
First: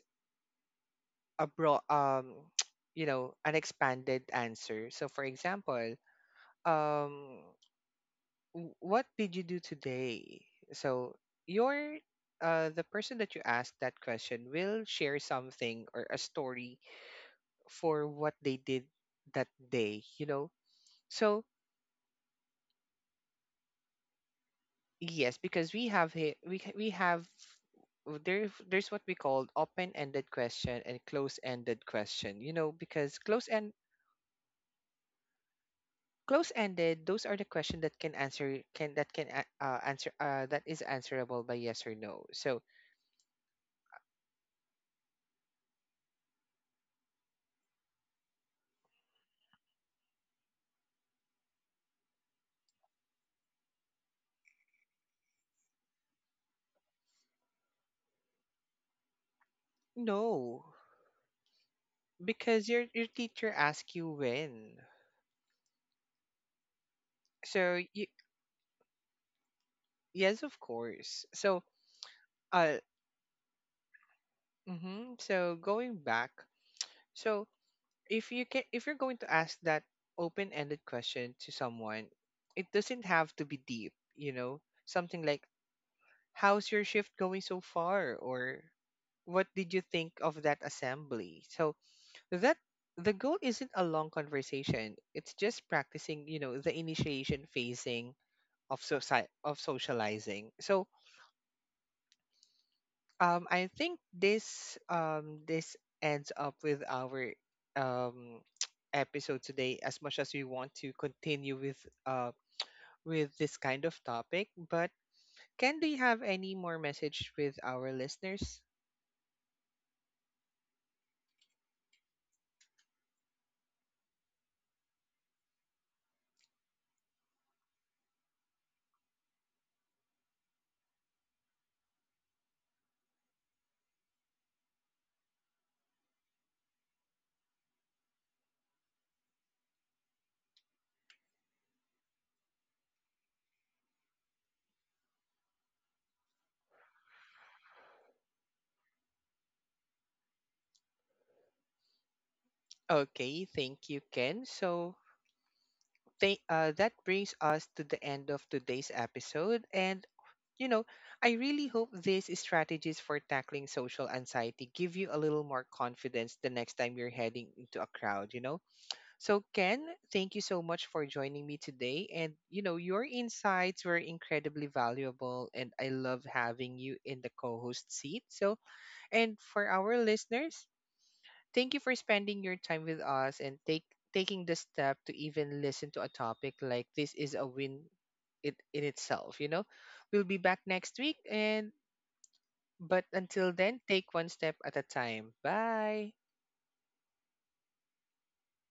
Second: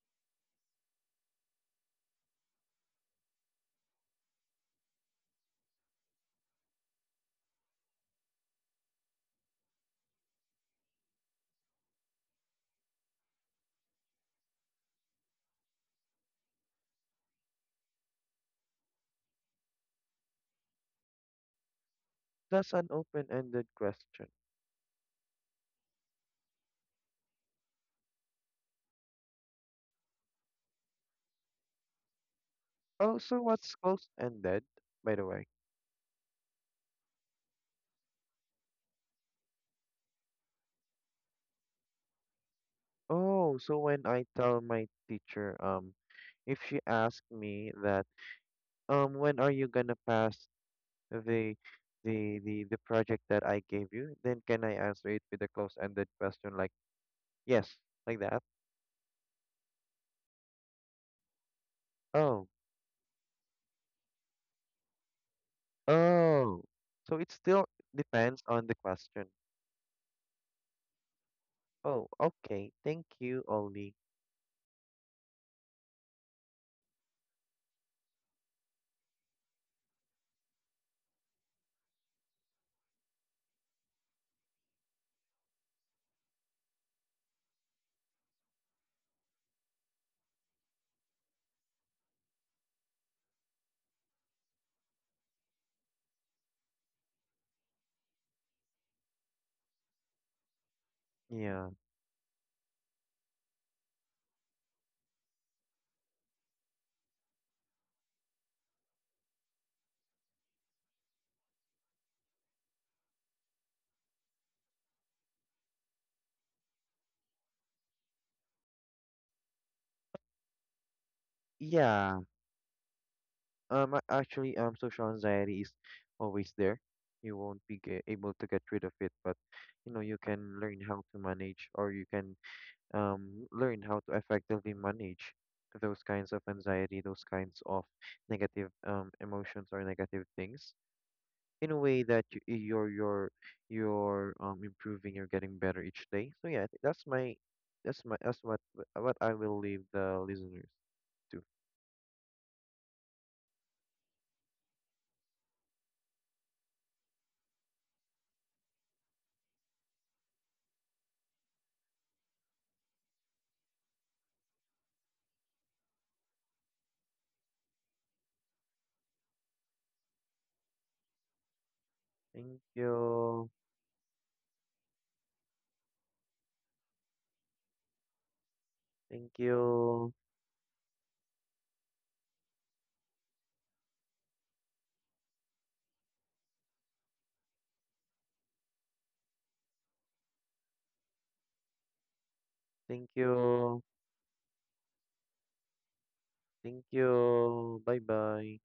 [SPEAKER 1] a broad, you know, an expanded answer. So for example, um what did you do today? So your, the person that you asked that question will share something, or a story for what they did that day, you know. So
[SPEAKER 2] That's an open-ended question.
[SPEAKER 1] yes, because we have, there's what we call open ended question and close ended question, you know, because
[SPEAKER 2] Oh, so
[SPEAKER 1] close end.
[SPEAKER 2] what's closed-ended, by the way?
[SPEAKER 1] Close-ended, those are the questions that can answer can that can a- answer that is answerable by yes or no. So
[SPEAKER 2] Oh, so when I tell my teacher, if she asks me that, when are you gonna pass the the project that I gave you, then can I answer it with a close-ended question like yes, like that?
[SPEAKER 1] no,
[SPEAKER 2] Oh,
[SPEAKER 1] because your teacher asked you when.
[SPEAKER 2] oh. So it still
[SPEAKER 1] So y
[SPEAKER 2] depends on the question.
[SPEAKER 1] yes, of course. So,
[SPEAKER 2] Oh, okay.
[SPEAKER 1] uh,
[SPEAKER 2] Thank you, Ollie.
[SPEAKER 1] mm-hmm. So going back, so, if you can, if you're going to ask that open-ended question to someone, it doesn't have to be deep. You know, something like, "How's your shift going so far?" or "What did you think of that assembly?" So that the goal isn't a long conversation, it's just practicing, you know, the initiation phasing of society of socializing. So
[SPEAKER 2] Yeah.
[SPEAKER 1] I think this ends up with our um episode today, as much as we want to continue with, uh with this kind of topic, but Ken, do you have any more message with our listeners?
[SPEAKER 2] Yeah. Actually, social anxiety is always there. You won't able to get rid of it, but you know, you can learn how to manage, or you can learn how to effectively manage those kinds of anxiety, those kinds of negative emotions or negative things in a way that you're improving, you're getting better each day. So yeah, I think that's my that's my that's what I will leave the listeners to.
[SPEAKER 1] Okay, thank you, Ken. So that brings us to the end of today's episode. And, you know, I really hope these strategies for tackling social anxiety give you a little more confidence the next time you're heading into a crowd, you know? So, Ken, thank you so much for joining me today. And, you
[SPEAKER 2] Thank
[SPEAKER 1] know, your
[SPEAKER 2] you,
[SPEAKER 1] insights were incredibly valuable, and I love having you in the co host seat. So,
[SPEAKER 2] thank
[SPEAKER 1] and for our
[SPEAKER 2] you,
[SPEAKER 1] listeners, thank you for spending your time with us, and take taking the step to even listen to a topic like this is a win it in itself, you know. We'll be back next week, and but
[SPEAKER 2] thank
[SPEAKER 1] until then,
[SPEAKER 2] you,
[SPEAKER 1] take one step at a time. Bye.
[SPEAKER 2] thank you. Bye bye.